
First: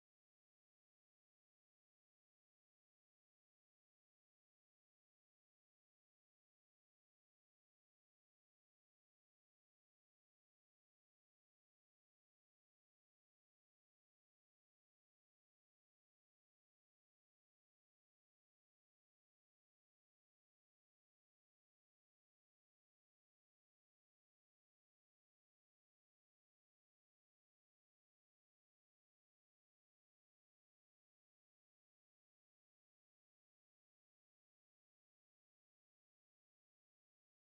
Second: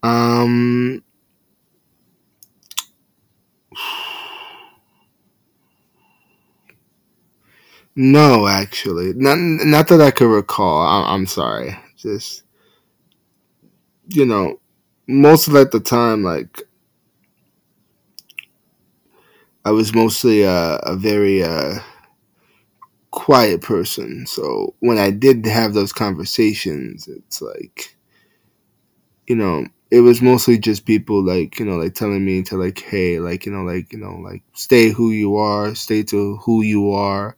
B: Um No, actually, not that I could recall. I'm sorry. Just you know, most of at the time, like I was mostly a very quiet person. So when I did have those conversations, it's like you know, it was mostly just people like you know, like telling me to like, hey, like you know, like you know, like stay who you are, stay to who you are,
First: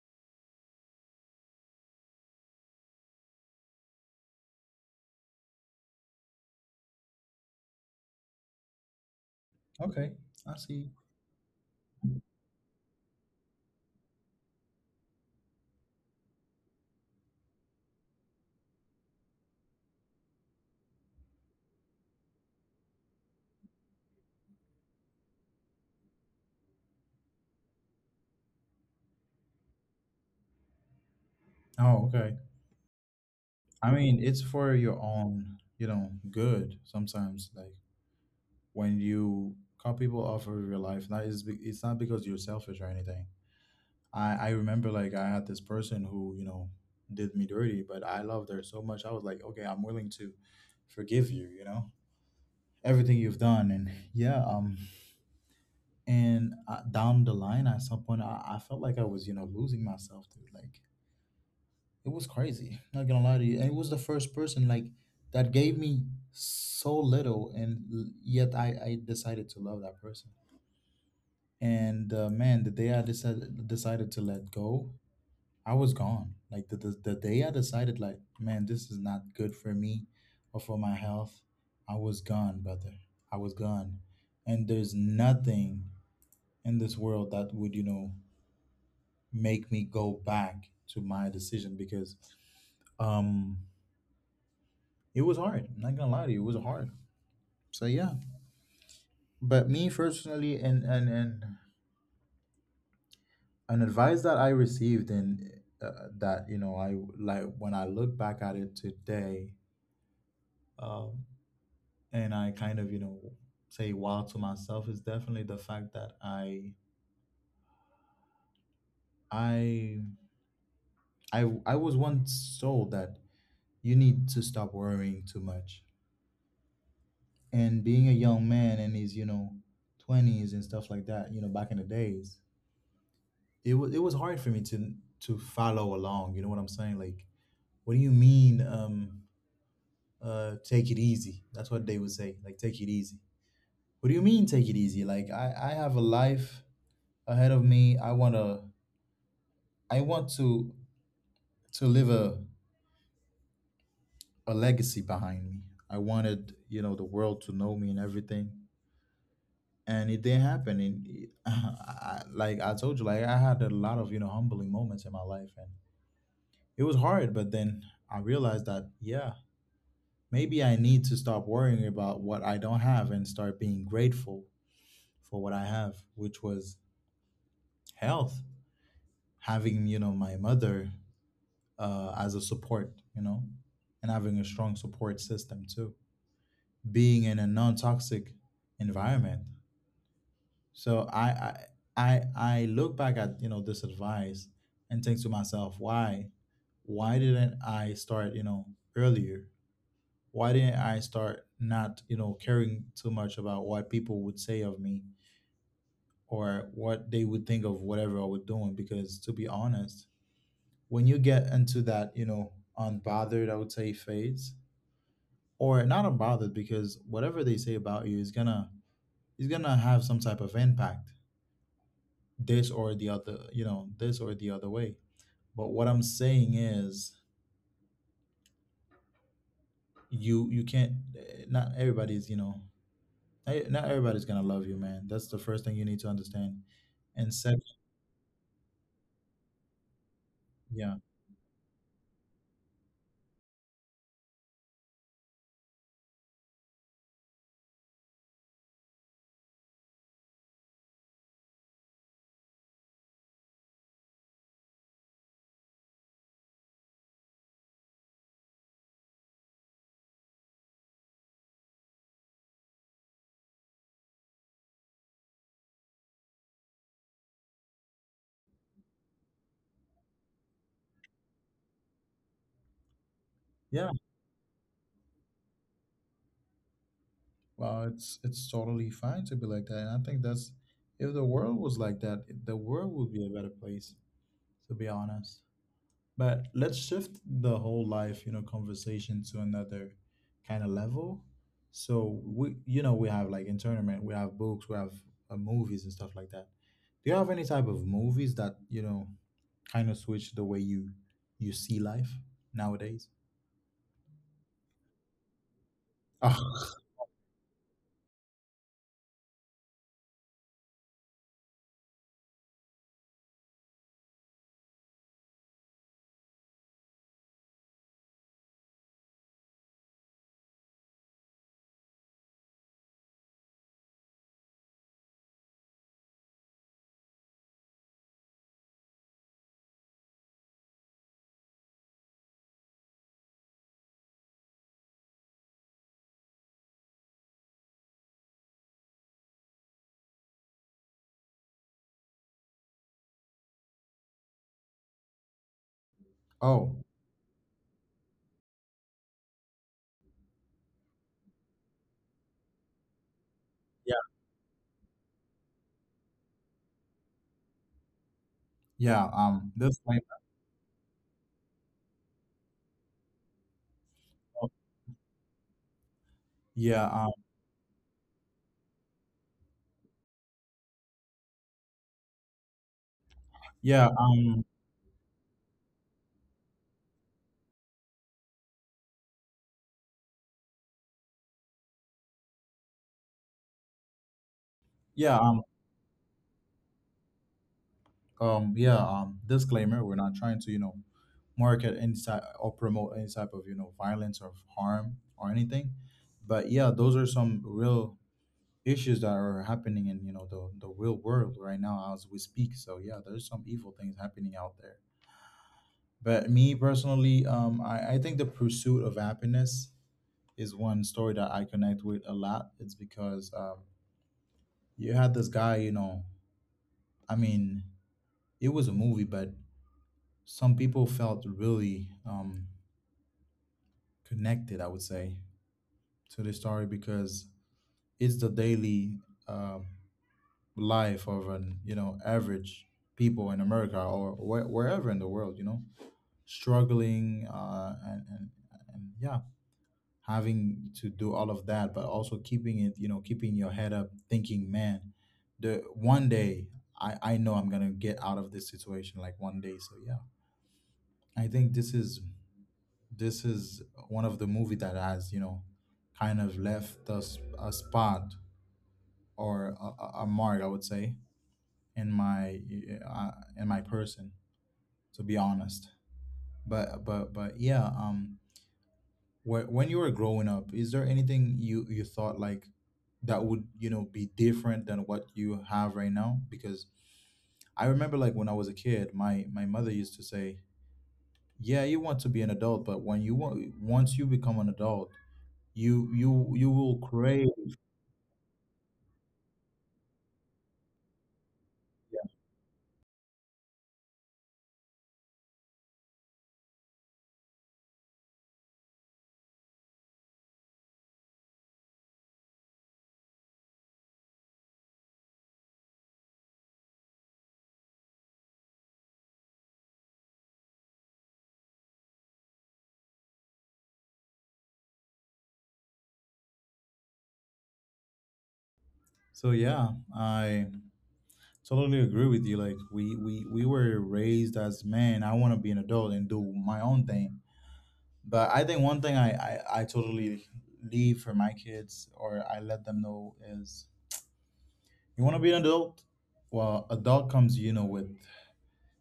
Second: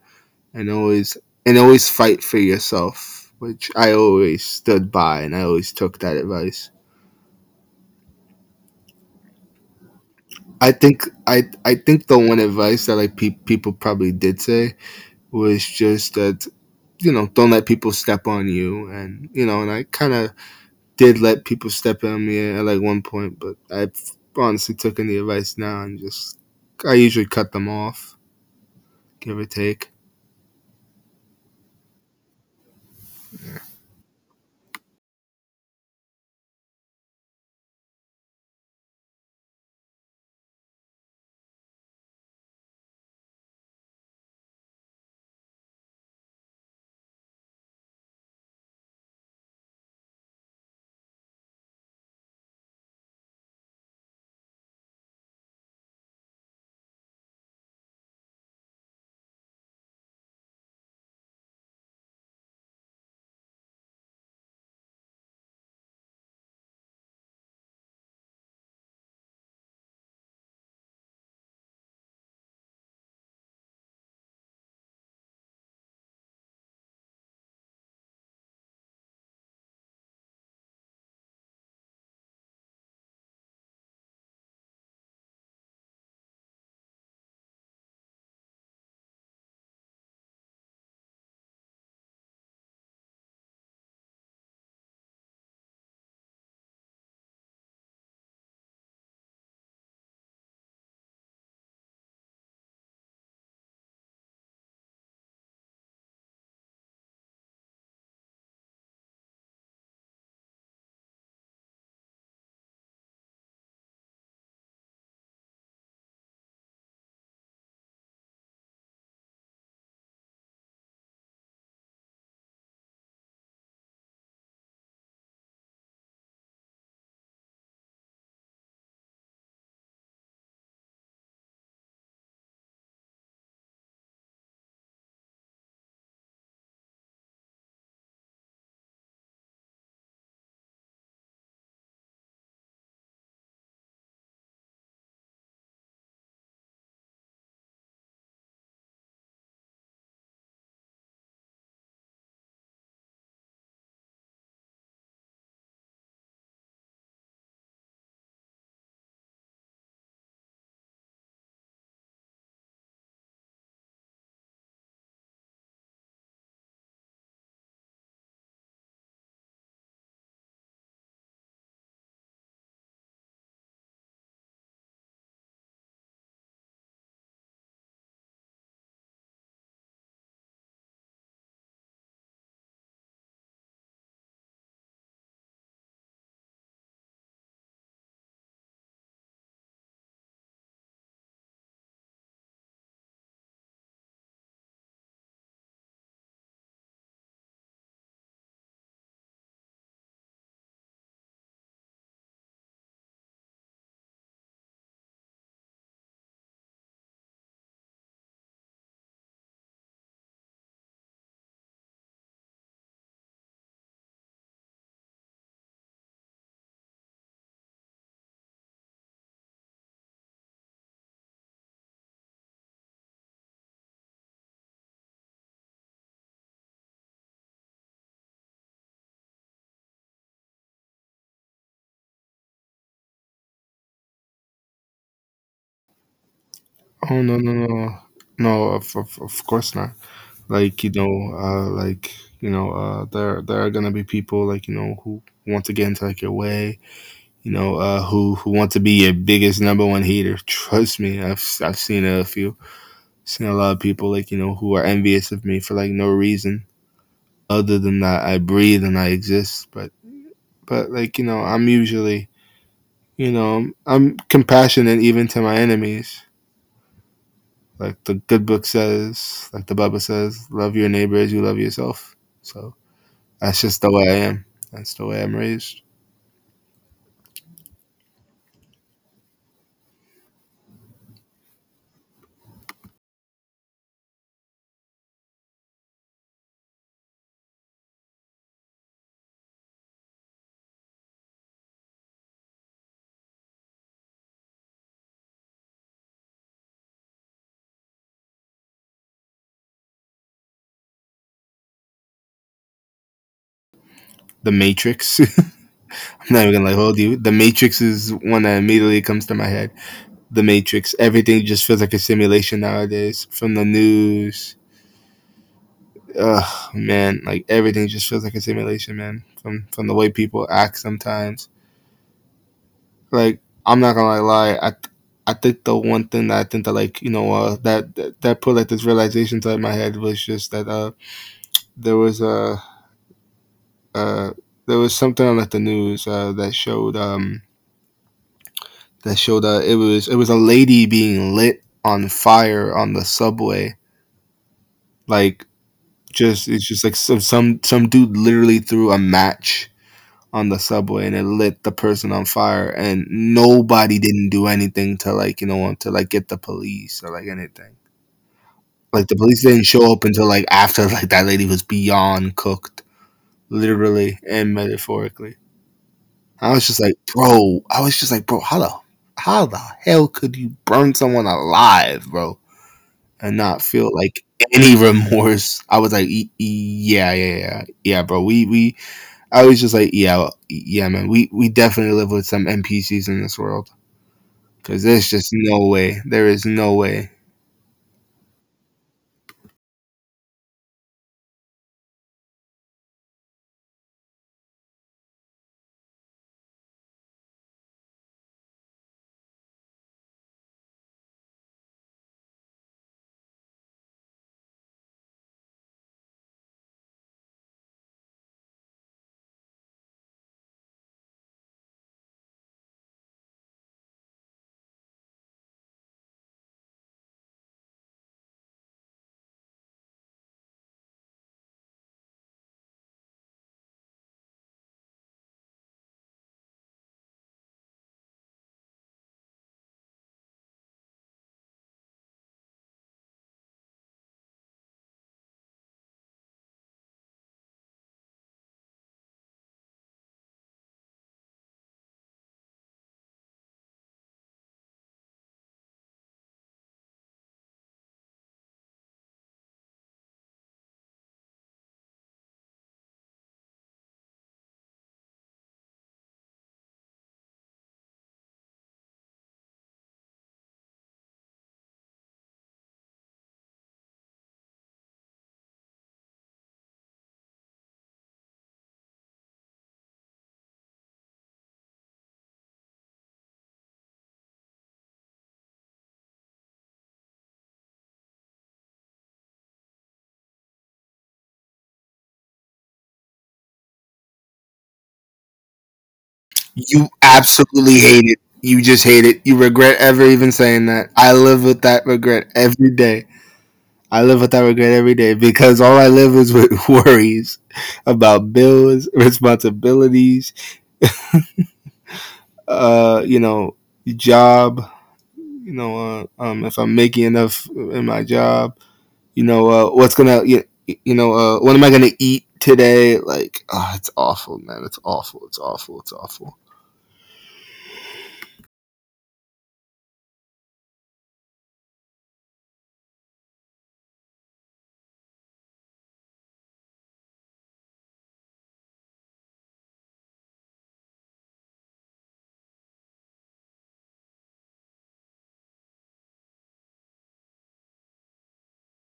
B: and always fight for yourself, which I always stood by, and I always took that advice.
A: Okay, I see.
B: I think the one advice that like people probably did say was just that you know don't let people step on you. And you know, and I kind of did let people step on me at, like one point, but I honestly took in the advice now, and just I usually cut them off, give or take.
A: Oh, okay. I mean, it's for your own, you know, good sometimes. Like, when you cut people off of your life, that is, it's not because you're selfish or anything. I remember, like, I had this person who, you know, did me dirty, but I loved her so much. I was like, okay, I'm willing to forgive you, you know, everything you've done. And yeah, and down the line at some point, I felt like I was, you know, losing myself, dude. Like, it was crazy, [LAUGHS] not gonna lie to you, and it was the first person, like, that gave me so little, and yet I decided to love that person. And man, the day I decided to let go, I was gone. Like, the day I decided, like, man, this is not good for me or for my health, I was gone, brother. I was gone. And there's nothing in this world that would, you know, make me go back to my decision, because, um it was hard. I'm not gonna lie to you, it was hard. So yeah. But me personally, and an advice that I received, and that, you know, I, like, when I look back at it today, um and I kind of, you know, say wow to myself, is definitely the fact that i I was once told that you need to stop worrying too much. And being a young man in his, you know, 20s and stuff like that, you know, back in the days, it was hard for me to follow along, you know what I'm saying? Like, what do you mean? Take it easy. That's what they would say, like, take it easy. What do you mean take it easy? Like, I have a life ahead of me. I want to to leave a legacy behind me. I wanted, you know, the world to know me and everything. And it didn't happen. And [LAUGHS] like, I told you, like, I had a lot of, you know, humbling moments in my life. And it was hard, but then I realized that, yeah, maybe I need to stop worrying about what I don't have and start being grateful for what I have, which was health, having, you know, my mother, as a support, you know, and having a strong support system too. Being in a non-toxic environment. So, I look back at, you know, this advice and think to myself, why didn't I start, you know, earlier? Why didn't I start not, you know, caring too much about what people would say of me, or what they would think of whatever I was doing? Because, to be honest, when you get into that, you know, unbothered, I would say, phase, or not unbothered, because whatever they say about you is gonna have some type of impact, this or the other, you know, this or the other way. But what I'm saying is, you can't, not everybody's, you know, not everybody's gonna love you, man. That's the first thing you need to understand.
B: Oh
A: And
B: no, no
A: second.
B: no No, of, of course not. Like you
A: Yeah.
B: know like you know there are gonna be people like you know who want to get into like your way, you know, who want to be your biggest number one hater. Trust me, I've seen a few, seen a lot of people like you know who are envious of me for like no reason other than that I breathe and I exist. But like you know, I'm usually you know I'm compassionate even to my enemies. Like the good book says, like the Bible says, love your neighbor as you love yourself. So that's just
A: Yeah.
B: the way I am. That's the way I'm raised.
A: Well, it's totally fine to be like that, and I think that's, if the world was like that, the world would be a better place, to be honest. But let's shift the whole life, you know, conversation to another kind of level. So we, you know, we have like internment, we have books, we have movies and stuff like that. Do you have any type of movies that, you know, kind of switch the way you you see life nowadays?
B: The Matrix. [LAUGHS] I'm not even gonna like
A: [LAUGHS]
B: hold you. The Matrix is one that immediately comes to my head. The Matrix. Everything just feels like a simulation nowadays. From the news, ugh, man, like everything just feels like a simulation, man. From the way people act sometimes. Like I'm not gonna lie, I think the one thing that I think that like you know that, that put like this realization inside my head was just that there was a uh there was something on like the news that showed it was a lady being lit on fire on the subway, like
A: Oh,
B: just it's
A: oh,
B: just like some dude literally threw a match on the subway, and it lit the person on fire, and
A: yeah,
B: nobody didn't do anything to like you know to like get the police or like anything.
A: yeah.
B: Like the police didn't show up until like after [LAUGHS] like that lady was beyond cooked, literally and metaphorically. I was just
A: Yeah,
B: like,
A: um,
B: bro. I was just like, bro. How the hell could you burn someone alive, bro, and not
A: yeah, um,
B: feel like
A: yeah, um,
B: any [LAUGHS] remorse? I was like, yeah, yeah, bro. We I was just like, yeah, yeah, man. We definitely live with some NPCs in this world because there's
A: yeah.
B: just no way. There is no way."
A: Yeah, disclaimer, we're not trying to, you know, market any type or promote any type of, you know, violence or harm or anything. But yeah, those are some real issues that are happening in, you know, the real world right now as we speak. So yeah, there's some evil things happening out there. But me personally, I think The Pursuit of Happiness is one story that I connect with a lot. It's because, you had this guy, you know, I mean, it was a movie, but some people felt really, connected, I would say, to the story, because it's the daily uh life of an, you know, average people in America, or wherever in the world, you know, struggling, and yeah, having to do all of that, but also keeping it, you know, keeping your head up, thinking, man, the one day I know I'm gonna get out of this situation, like, one day. So yeah, I think this is one of the movie that has, you know, kind of left us a spot, or a mark, I would say, in my uh, in my person, to be honest. But yeah, when you were growing up, is there anything you you thought, like, that would, you know, be different than what you have right now? Because I remember, like, when I was a kid, my mother used to say, "Yeah, you want to be an adult, but when you want once you become an adult, you will
B: You
A: crave."
B: absolutely hate it. You just hate it. You regret ever even saying that. I live with that regret every day. I live with that regret every day because all I live is with [LAUGHS] worries about bills, responsibilities, you know, job, you know, if I'm making enough in my job, you know, what's gonna, you know, what am I gonna eat today? Like, oh, it's awful, man. It's awful. It's awful. It's awful.
A: So yeah, I totally agree with you. Like, we were raised as men. I want to be an adult and do my own thing. But I think one thing I totally leave for my kids, or I let them know, is you want to be an adult. Well, adult comes, you know, with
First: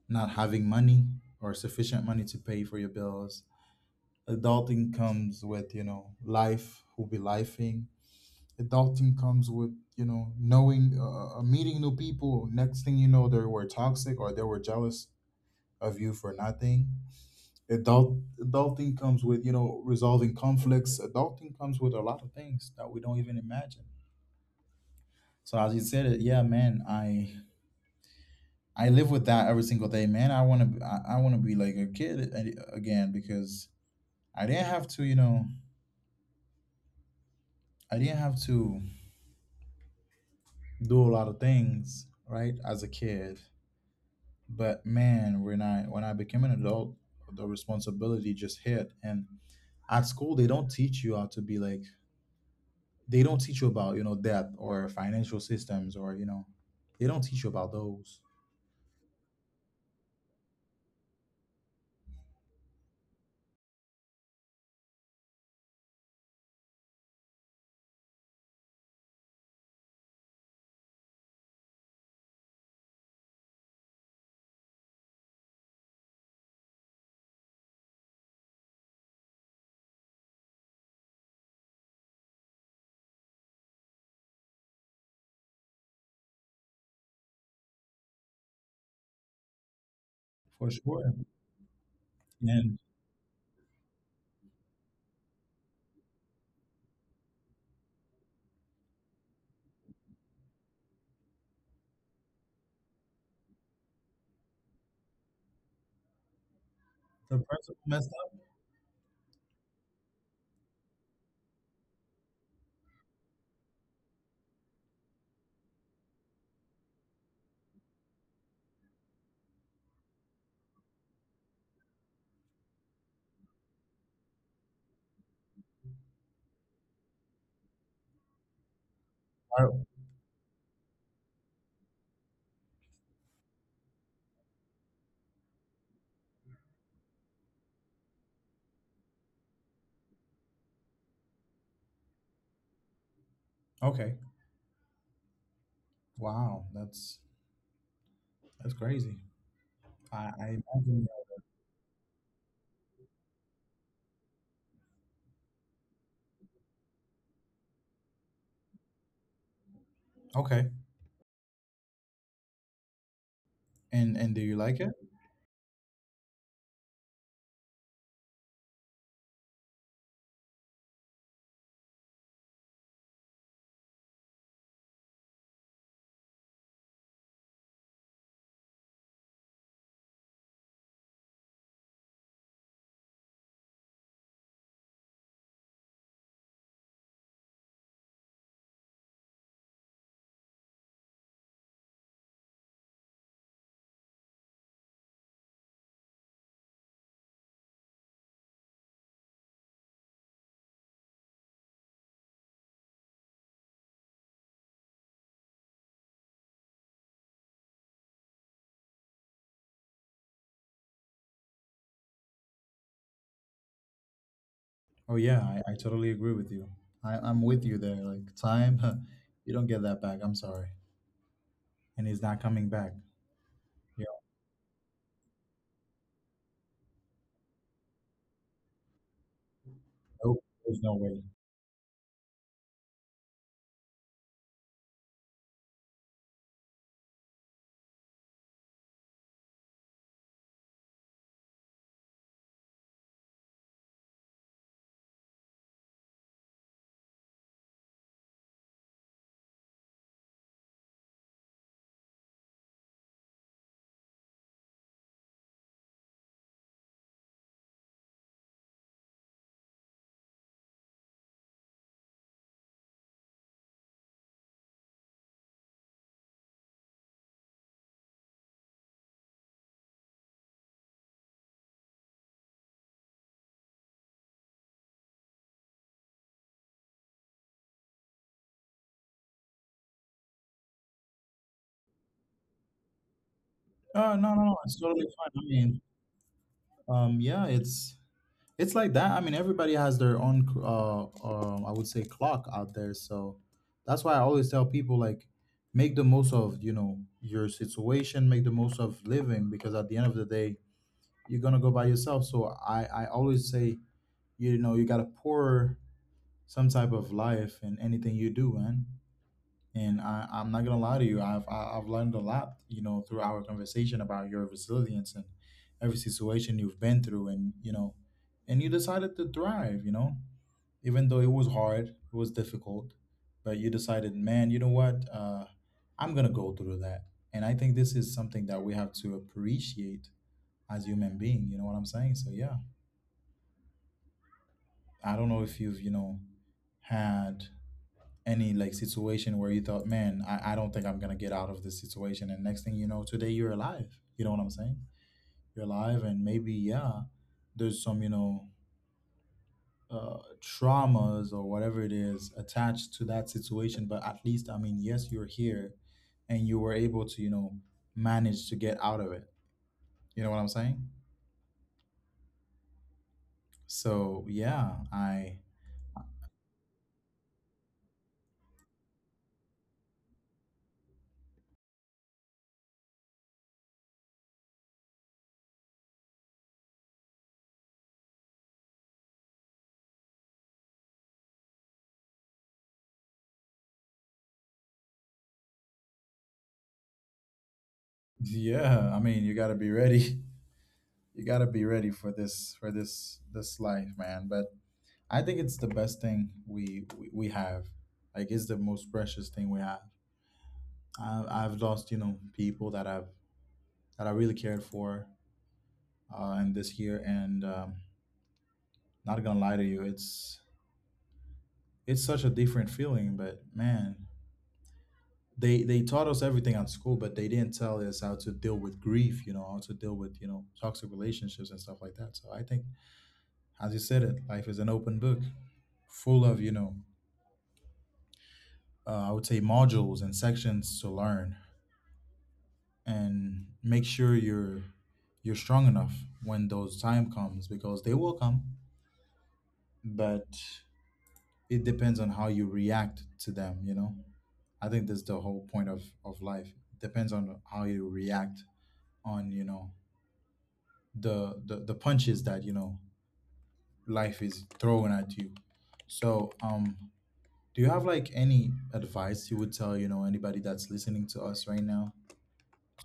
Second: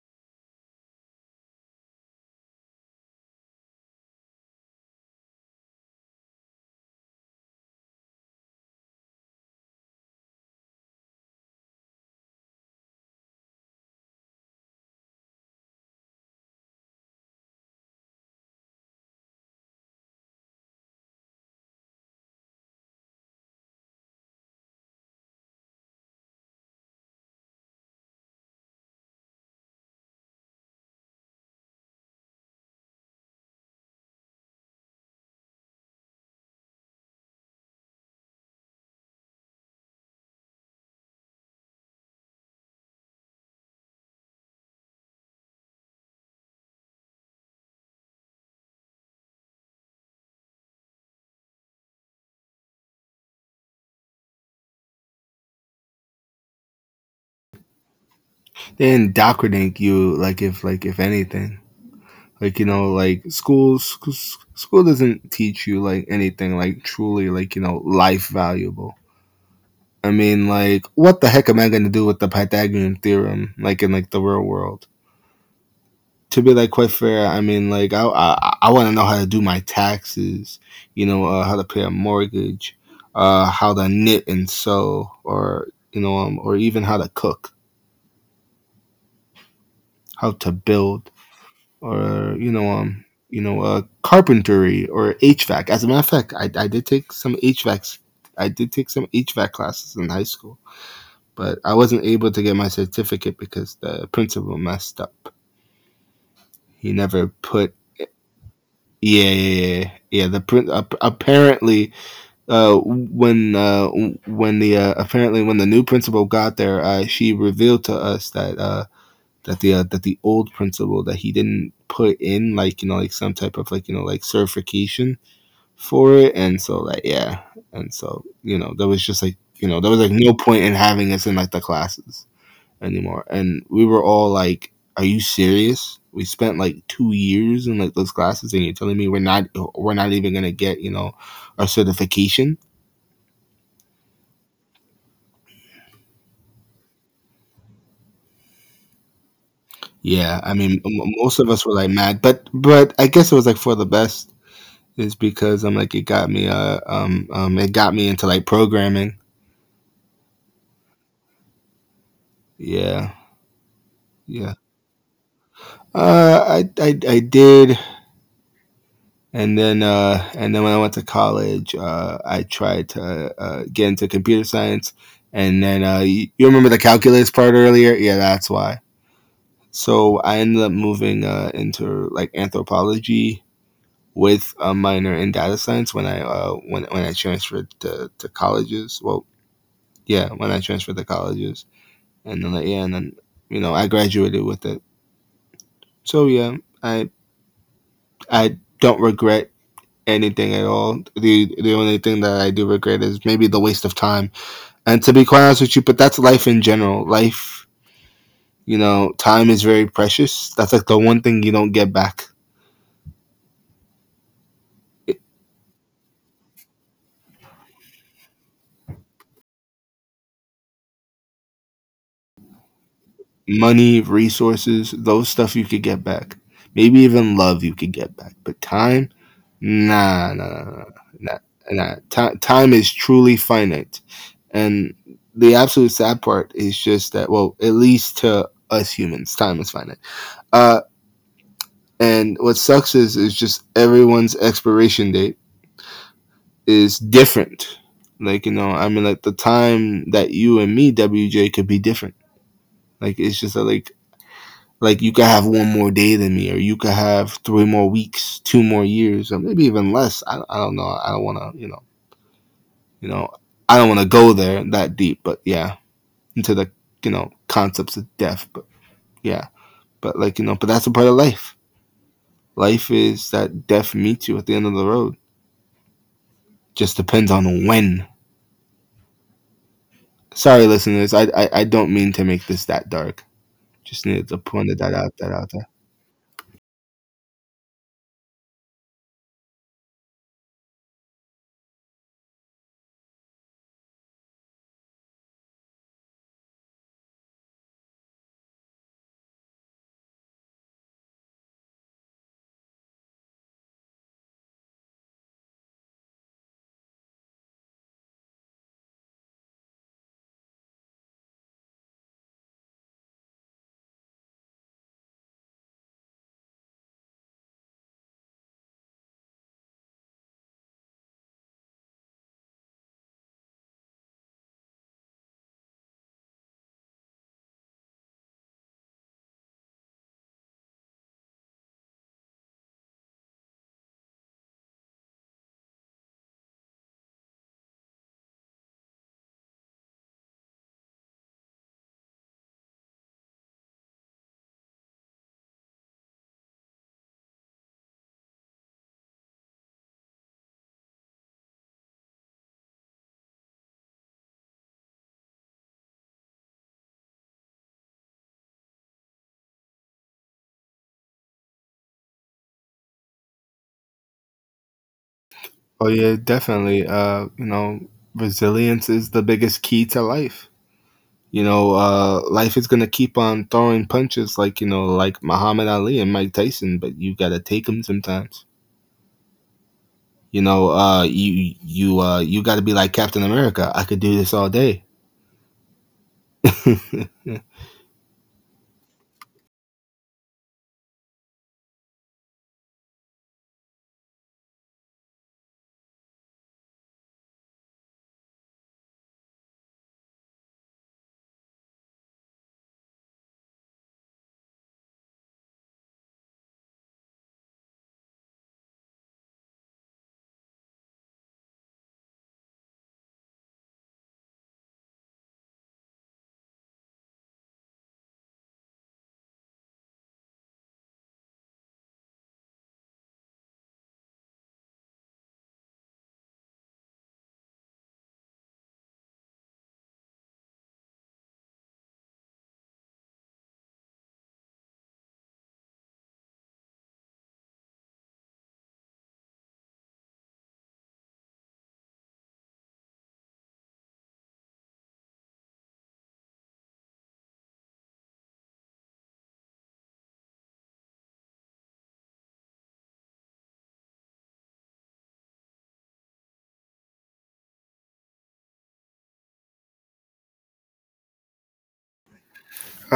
A: not having money, or sufficient money to pay for your bills. Adulting comes with, you know, life will be lifing. Adulting comes with, you know, knowing, meeting new people, next thing you know, they were toxic or they were jealous of you for nothing. Adulting comes with, you know, resolving conflicts. Adulting comes with a lot of things that we don't even imagine. So, as you said it, yeah, man, I live with that every single day, man. I want to I want to be like a kid again, because I didn't have to, you know, I didn't have to do a lot of things, right, as a kid. But man, when I when I became an adult, the responsibility just hit. And at school, they don't teach you how to be like, they don't teach you about, you know, debt or financial systems, or, you know, they don't teach you about those.
B: They indoctrinate you, like if anything, like you know, like school doesn't teach you like anything, like truly, like you know, life valuable. I mean, like, what the heck am I gonna do with the Pythagorean theorem, like in like the real world? To be like quite fair, I mean, like I want to know how to do my taxes, you know, how to pay a mortgage, how to knit and sew, or you know, or even how to cook, how to
A: For
B: build,
A: sure.
B: or
A: And
B: you know, carpentry or HVAC. As a matter of fact, I did take some HVACs. I did take some HVAC classes in high school, but I wasn't able to get my certificate because the principal messed up. He never
A: the
B: put.
A: principal messed up.
B: Yeah, yeah. Apparently, uh, when uh, when the apparently when the new principal got there, she revealed to us that that the old principal, that he didn't put in like you know like some type of like you know like certification for it, and so like yeah, and so you know there was just like
A: I-.
B: you know there was like no point in having us in like the classes anymore. And we were all like, "Are you serious? We spent like 2 years in like those classes, and you're telling me we're not even gonna get you know our certification?"
A: Okay. Wow, that's crazy.
B: Yeah,
A: I
B: I mean,
A: imagine.
B: most of us were like mad, but I guess it was like for the best. Is because I'm like it got me into like programming.
A: Okay.
B: Yeah,
A: And do
B: yeah.
A: you like it?
B: I did, and then when I went to college, I tried to get into computer science, and then you, you remember the calculus part earlier? Yeah, that's why. So I ended up moving into like anthropology with a minor in data science when I when I transferred to colleges. Well, yeah, when I transferred to colleges, and then like, yeah, and then you know I graduated with it. So yeah, I I don't regret anything at all. The only thing that I do regret is maybe the waste of time. And to be quite honest with you, but that's life in general. Life, you know, time is very precious. That's like the one thing you don't get back.
A: Oh yeah, I totally agree with you. I'm with you there. Like, time, [LAUGHS] you don't get that back, I'm sorry. And it's not coming back.
B: Money, resources, those stuff you could get back. Maybe even love you could get back. But time, nah,
A: Nope,
B: nah, nah, nah.
A: there's
B: Nah.
A: no way.
B: Nah. Nah. Time is truly finite. And the absolute sad part is just that, well, at least to us humans, time is finite. Uh, And what sucks is just everyone's expiration date is different. Like you know, I mean, like the time that you and me, WJ, could be different. Like it's just like you could have one more day than me, or you could have three more weeks, two more years, or maybe even less. I don't know. I don't want to, you know, I don't want to go there that deep. But yeah, into the you know concepts of death. But yeah, but like you know, but that's a part of life. Life is that death meets you at the end of the road. Just depends on when. Sorry, listeners. I don't mean to make this that dark. Just needed
A: No,
B: to
A: no, no,
B: point
A: it's totally
B: that
A: fine. I
B: out there.
A: mean, yeah, it's like that. I mean, everybody has their own, I would say, clock out there. So, that's why I always tell people, like, make the most of, you know, your situation, make the most of living, because at the end of the day, you're gonna go by yourself. So I always say, you know, you gotta pour some type of life in anything you do, man. And I'm not gonna lie to you, I've I've learned a lot, you know, through our conversation about your resilience and every situation you've been through. And, you know, and you decided to thrive, you know, even though it was hard, it was difficult, but you decided, man, you know what, I'm gonna go through that. And I think this is something that we have to appreciate as human being. You know what I'm saying? So yeah, I don't know if you've, you know, had any like situation where you thought, man, I don't think I'm gonna get out of this situation. And next thing you know, today you're alive. You know what I'm saying? You're alive. And maybe, yeah, there's some, you know, traumas or whatever it is attached to that situation. But at least, I mean, yes, you're here, and you were able to, you know, manage to get out of it. You know what I'm saying? So yeah, I.
B: Oh yeah, definitely. You know, resilience is the biggest key to life. You know, life is gonna keep on throwing punches, like you know, like Muhammad Ali and Mike Tyson, but you gotta take them sometimes. You know, you gotta be like Captain America. I could do this all day. [LAUGHS]
A: Yeah, I mean, you gotta be ready. [LAUGHS] You gotta be ready for this for this life, man. But I think it's the best thing we have. Like it's the most precious thing we have. I've lost, you know, people that I really cared for, in this year, and not gonna lie to you, it's such a different feeling. But man, they taught us everything at school, but they didn't tell us how to deal with grief. You know, how to deal with toxic relationships and stuff like that. So I think, as you said it, life is an open book, full of I would say modules and sections to learn and make sure you're strong enough when those time comes because they will come, but it depends on how you react to them. You know, I think that's the whole point of life. Depends on how you react on, you know, the punches that, you know, life is throwing at you. So do you have like any advice you would tell, you know, anybody that's listening to us right now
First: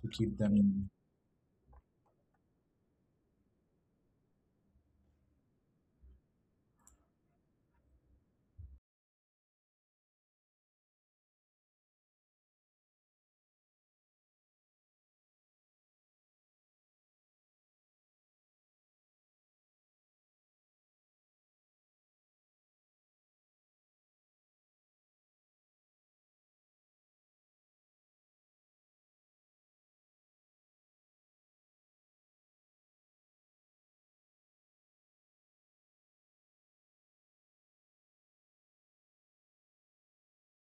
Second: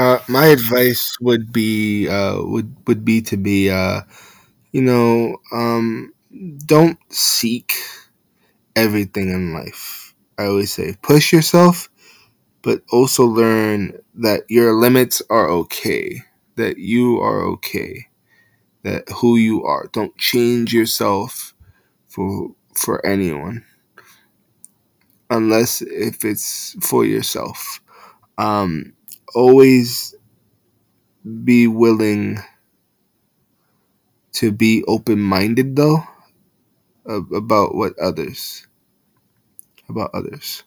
A: to keep
B: My
A: them in?
B: advice would be would be to be you know, don't seek everything in life. I always say push yourself, but also learn that your limits are okay, that you are okay, that who you are. Don't change yourself for anyone unless if it's for yourself. Um, always be willing to be open minded though about what others about others.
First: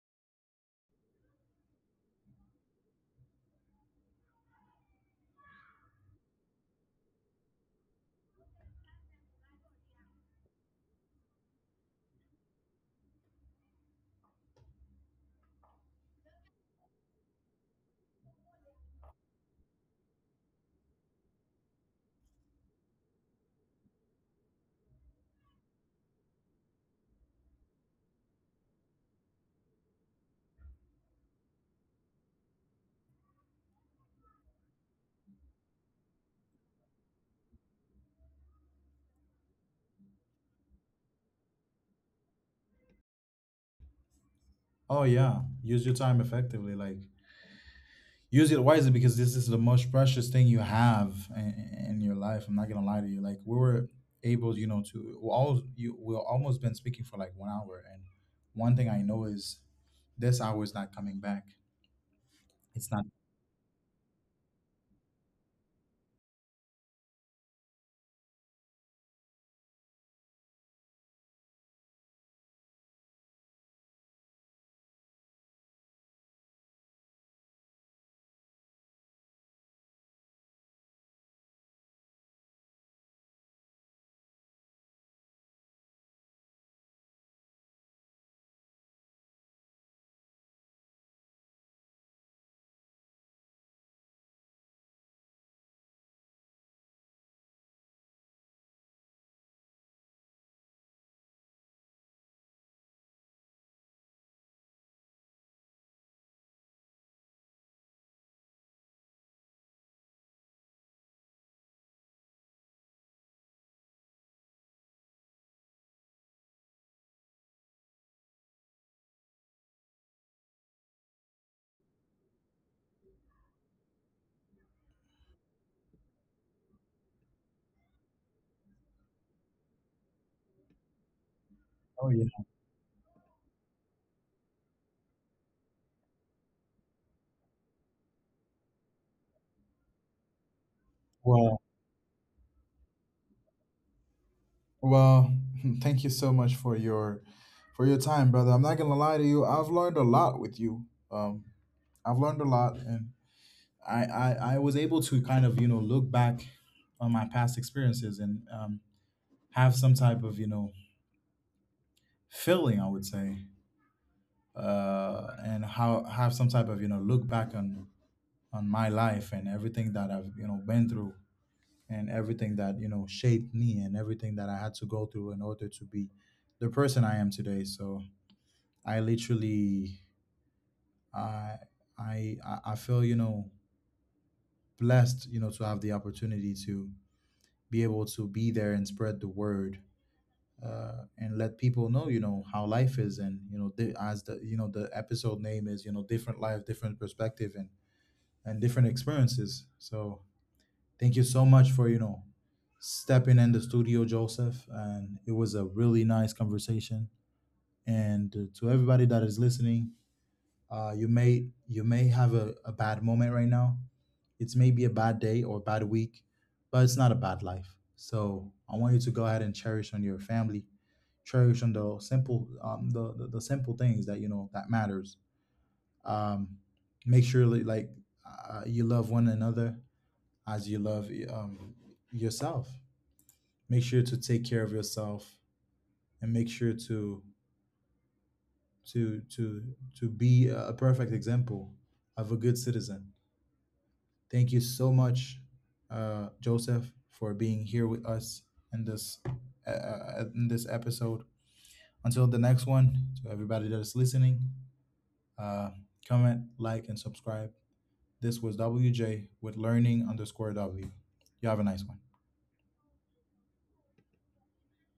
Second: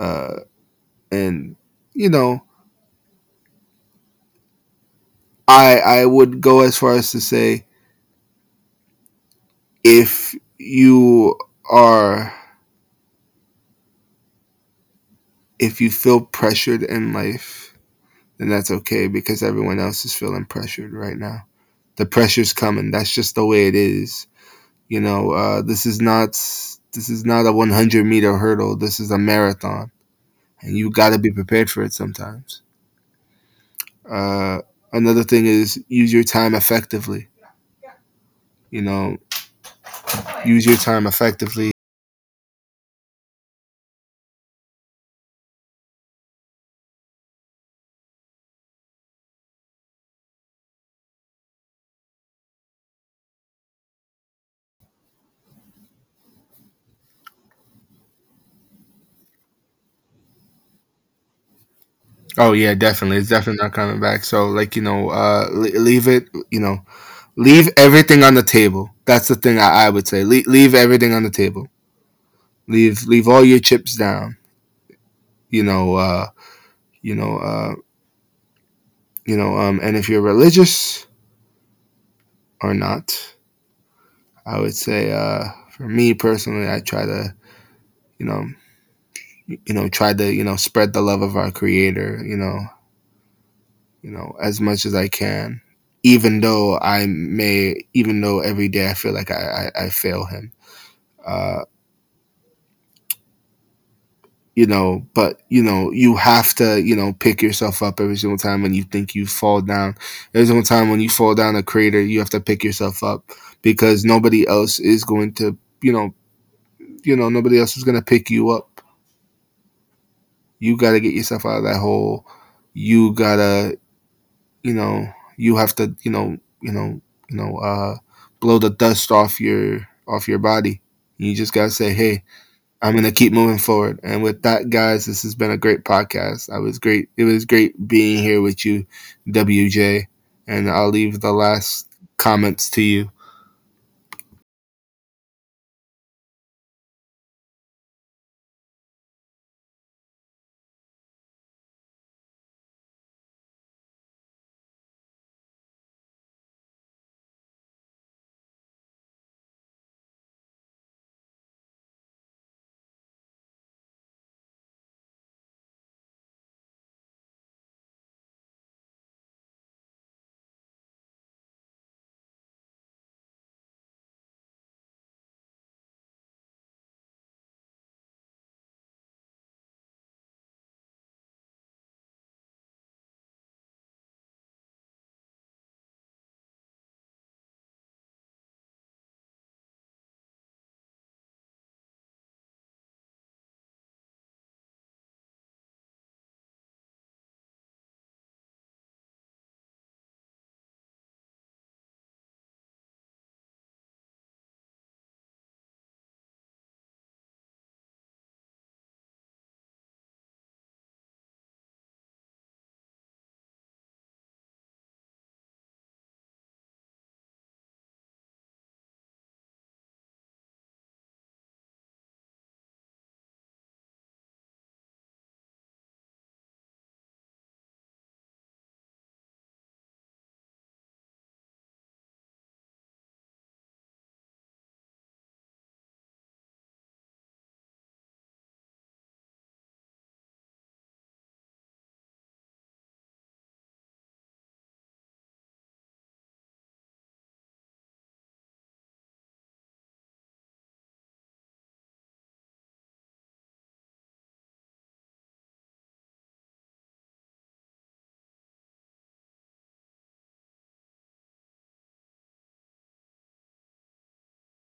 B: Uh, And you know, I would go as far as to say if you are if you feel pressured in life, then that's okay because everyone else is feeling pressured right now. The pressure's coming. That's just the way it is. You know, this is not a 100-meter hurdle. This is a marathon, and you got to be prepared for it sometimes. Uh, another thing is use your time effectively. You know, use your time effectively.
A: Oh yeah, use your time effectively. Like use it wisely because this is the most precious thing you have in your life. I'm not gonna lie to you. Like we were able, you know, to we all you we almost been speaking for like 1 hour, and one thing I know is this hour is not coming back.
B: Oh yeah,
A: It's not.
B: definitely. It's definitely not coming back. So like you know, leave it. You know, leave everything on the table. That's the thing I would say. Leave everything on the table. Leave all your chips down. You know, you know, uh, you know. And if you're religious or not, I would say, for me personally, I try to, you know, you know, try to, you know, spread the love of our Creator. You know, as much as I can, even though I may, even though every day I feel like I fail him. Uh, you know, but you know, you have to, you know, pick yourself up every single time when you think you fall down. Every single time when you fall down a crater, you have to pick yourself up because nobody else is going to, you know, you know, nobody else is going to pick you up. You got to get yourself out of that hole. You got to, you know you have to you know uh blow the dust off your body. You just gotta say,
A: Oh
B: hey,
A: yeah.
B: I'm gonna keep moving forward. And with that, guys, this has been a great podcast. I was great it was great being here with you, WJ, and I'll leave the
A: Well,
B: last comments to you.
A: well, [LAUGHS] thank you so much for your time, brother. I'm not gonna lie to you. I've learned a lot with you. Um, I've learned a lot, and I was able to kind of, you know, look back on my past experiences and, have some type of, you know, feeling, I would say. Uh and how have some type of, you know, look back on my life and everything that I've, you know, been through and everything that, you know, shaped me and everything that I had to go through in order to be the person I am today. So I literally, i I feel, you know, blessed, you know, to have the opportunity to be able to be there and spread the word, and let people know, you know, how life is. And, you know, as the, you know, the episode name is, you know, different life, different perspective, and different experiences. So thank you so much for, you know, stepping in the studio, Joseph. And it was a really nice conversation. And, to everybody that is listening, you may, you may have a bad moment right now. It's maybe a bad day or a bad week, but it's not a bad life. So I want you to go ahead and cherish on your family, cherish on the simple, the simple things that, you know, that matters. um make sure, like, you love one another as you love, yourself. Make sure to take care of yourself, and make sure to to be a perfect example of a good citizen. Thank you so much, Joseph, for being here with us in this, in this episode. Until the next one, to everybody that is listening, uh, comment, like, and subscribe. This was WJ with learning underscore W. You have a nice one.